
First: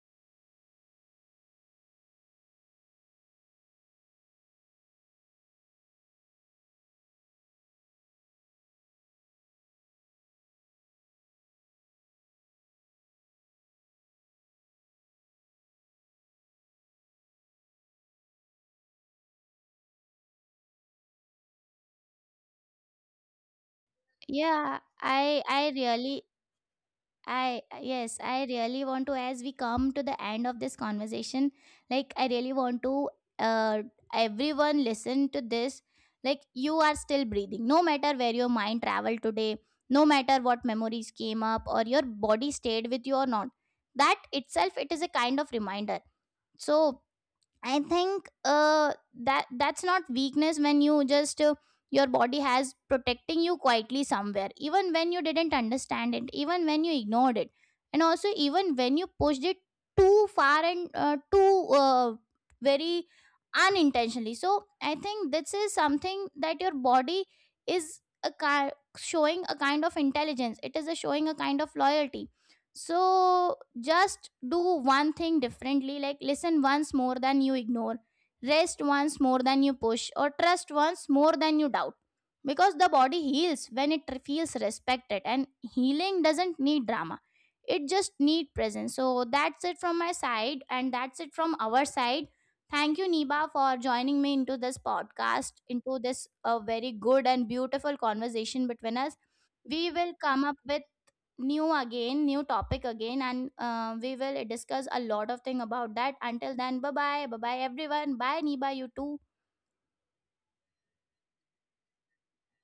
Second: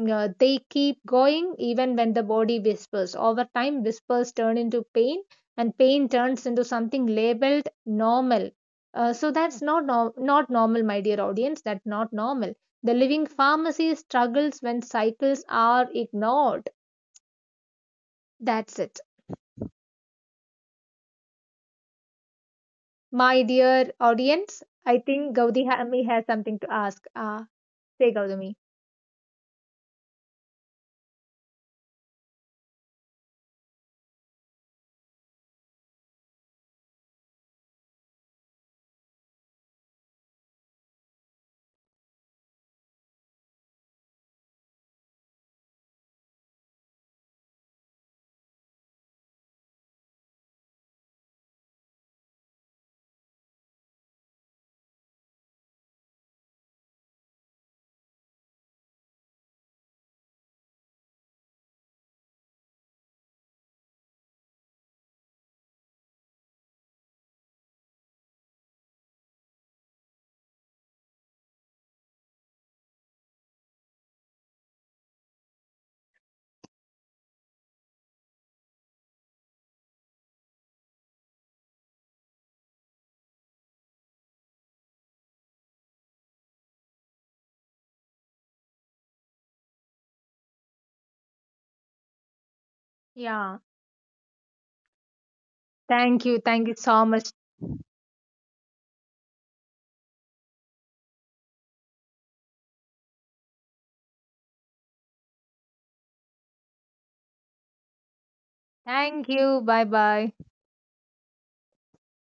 S2: Uh, they keep going even when the body whispers. Over time, whispers turn into pain, and pain turns into something labeled normal. Uh, so that's not no- not normal, my dear audience. That's not normal. The living pharmacy struggles when cycles are ignored. That's it, my dear audience.
S1: Yeah,
S2: I think
S1: i i
S2: Gaudami
S1: really,
S2: has something to ask. Uh,
S1: I,
S2: say,
S1: yes, I
S2: Gaudami.
S1: really want to, as we come to the end of this conversation, like, I really want to, uh everyone listen to this. Like, you are still breathing. No matter where your mind traveled today, no matter what memories came up, or your body stayed with you or not. That itself, it is a kind of reminder. So I think uh, that that's not weakness when you just uh, your body has protecting you quietly somewhere, even when you didn't understand it, even when you ignored it, and also even when you pushed it too far, and uh, too uh, very unintentionally. So I think this is something that your body is a ki- showing a kind of intelligence. It is a showing a kind of loyalty. So just do one thing differently, like, listen once more than you ignore, rest once more than you push, or trust once more than you doubt, because the body heals when it feels respected. And healing doesn't need drama, it just need presence. So that's it from my side, and that's it from our side. Thank you, Niba,
S2: Yeah.
S1: for joining me into this podcast, into this
S2: Thank you.
S1: a
S2: Thank you
S1: very
S2: so
S1: good
S2: much.
S1: and beautiful conversation between us. We will come up with new again, new topic again, and uh, we will discuss a lot of thing about that. Until then, bye bye, bye bye, everyone. Bye, Niba. You too.
S2: Thank you. Bye bye.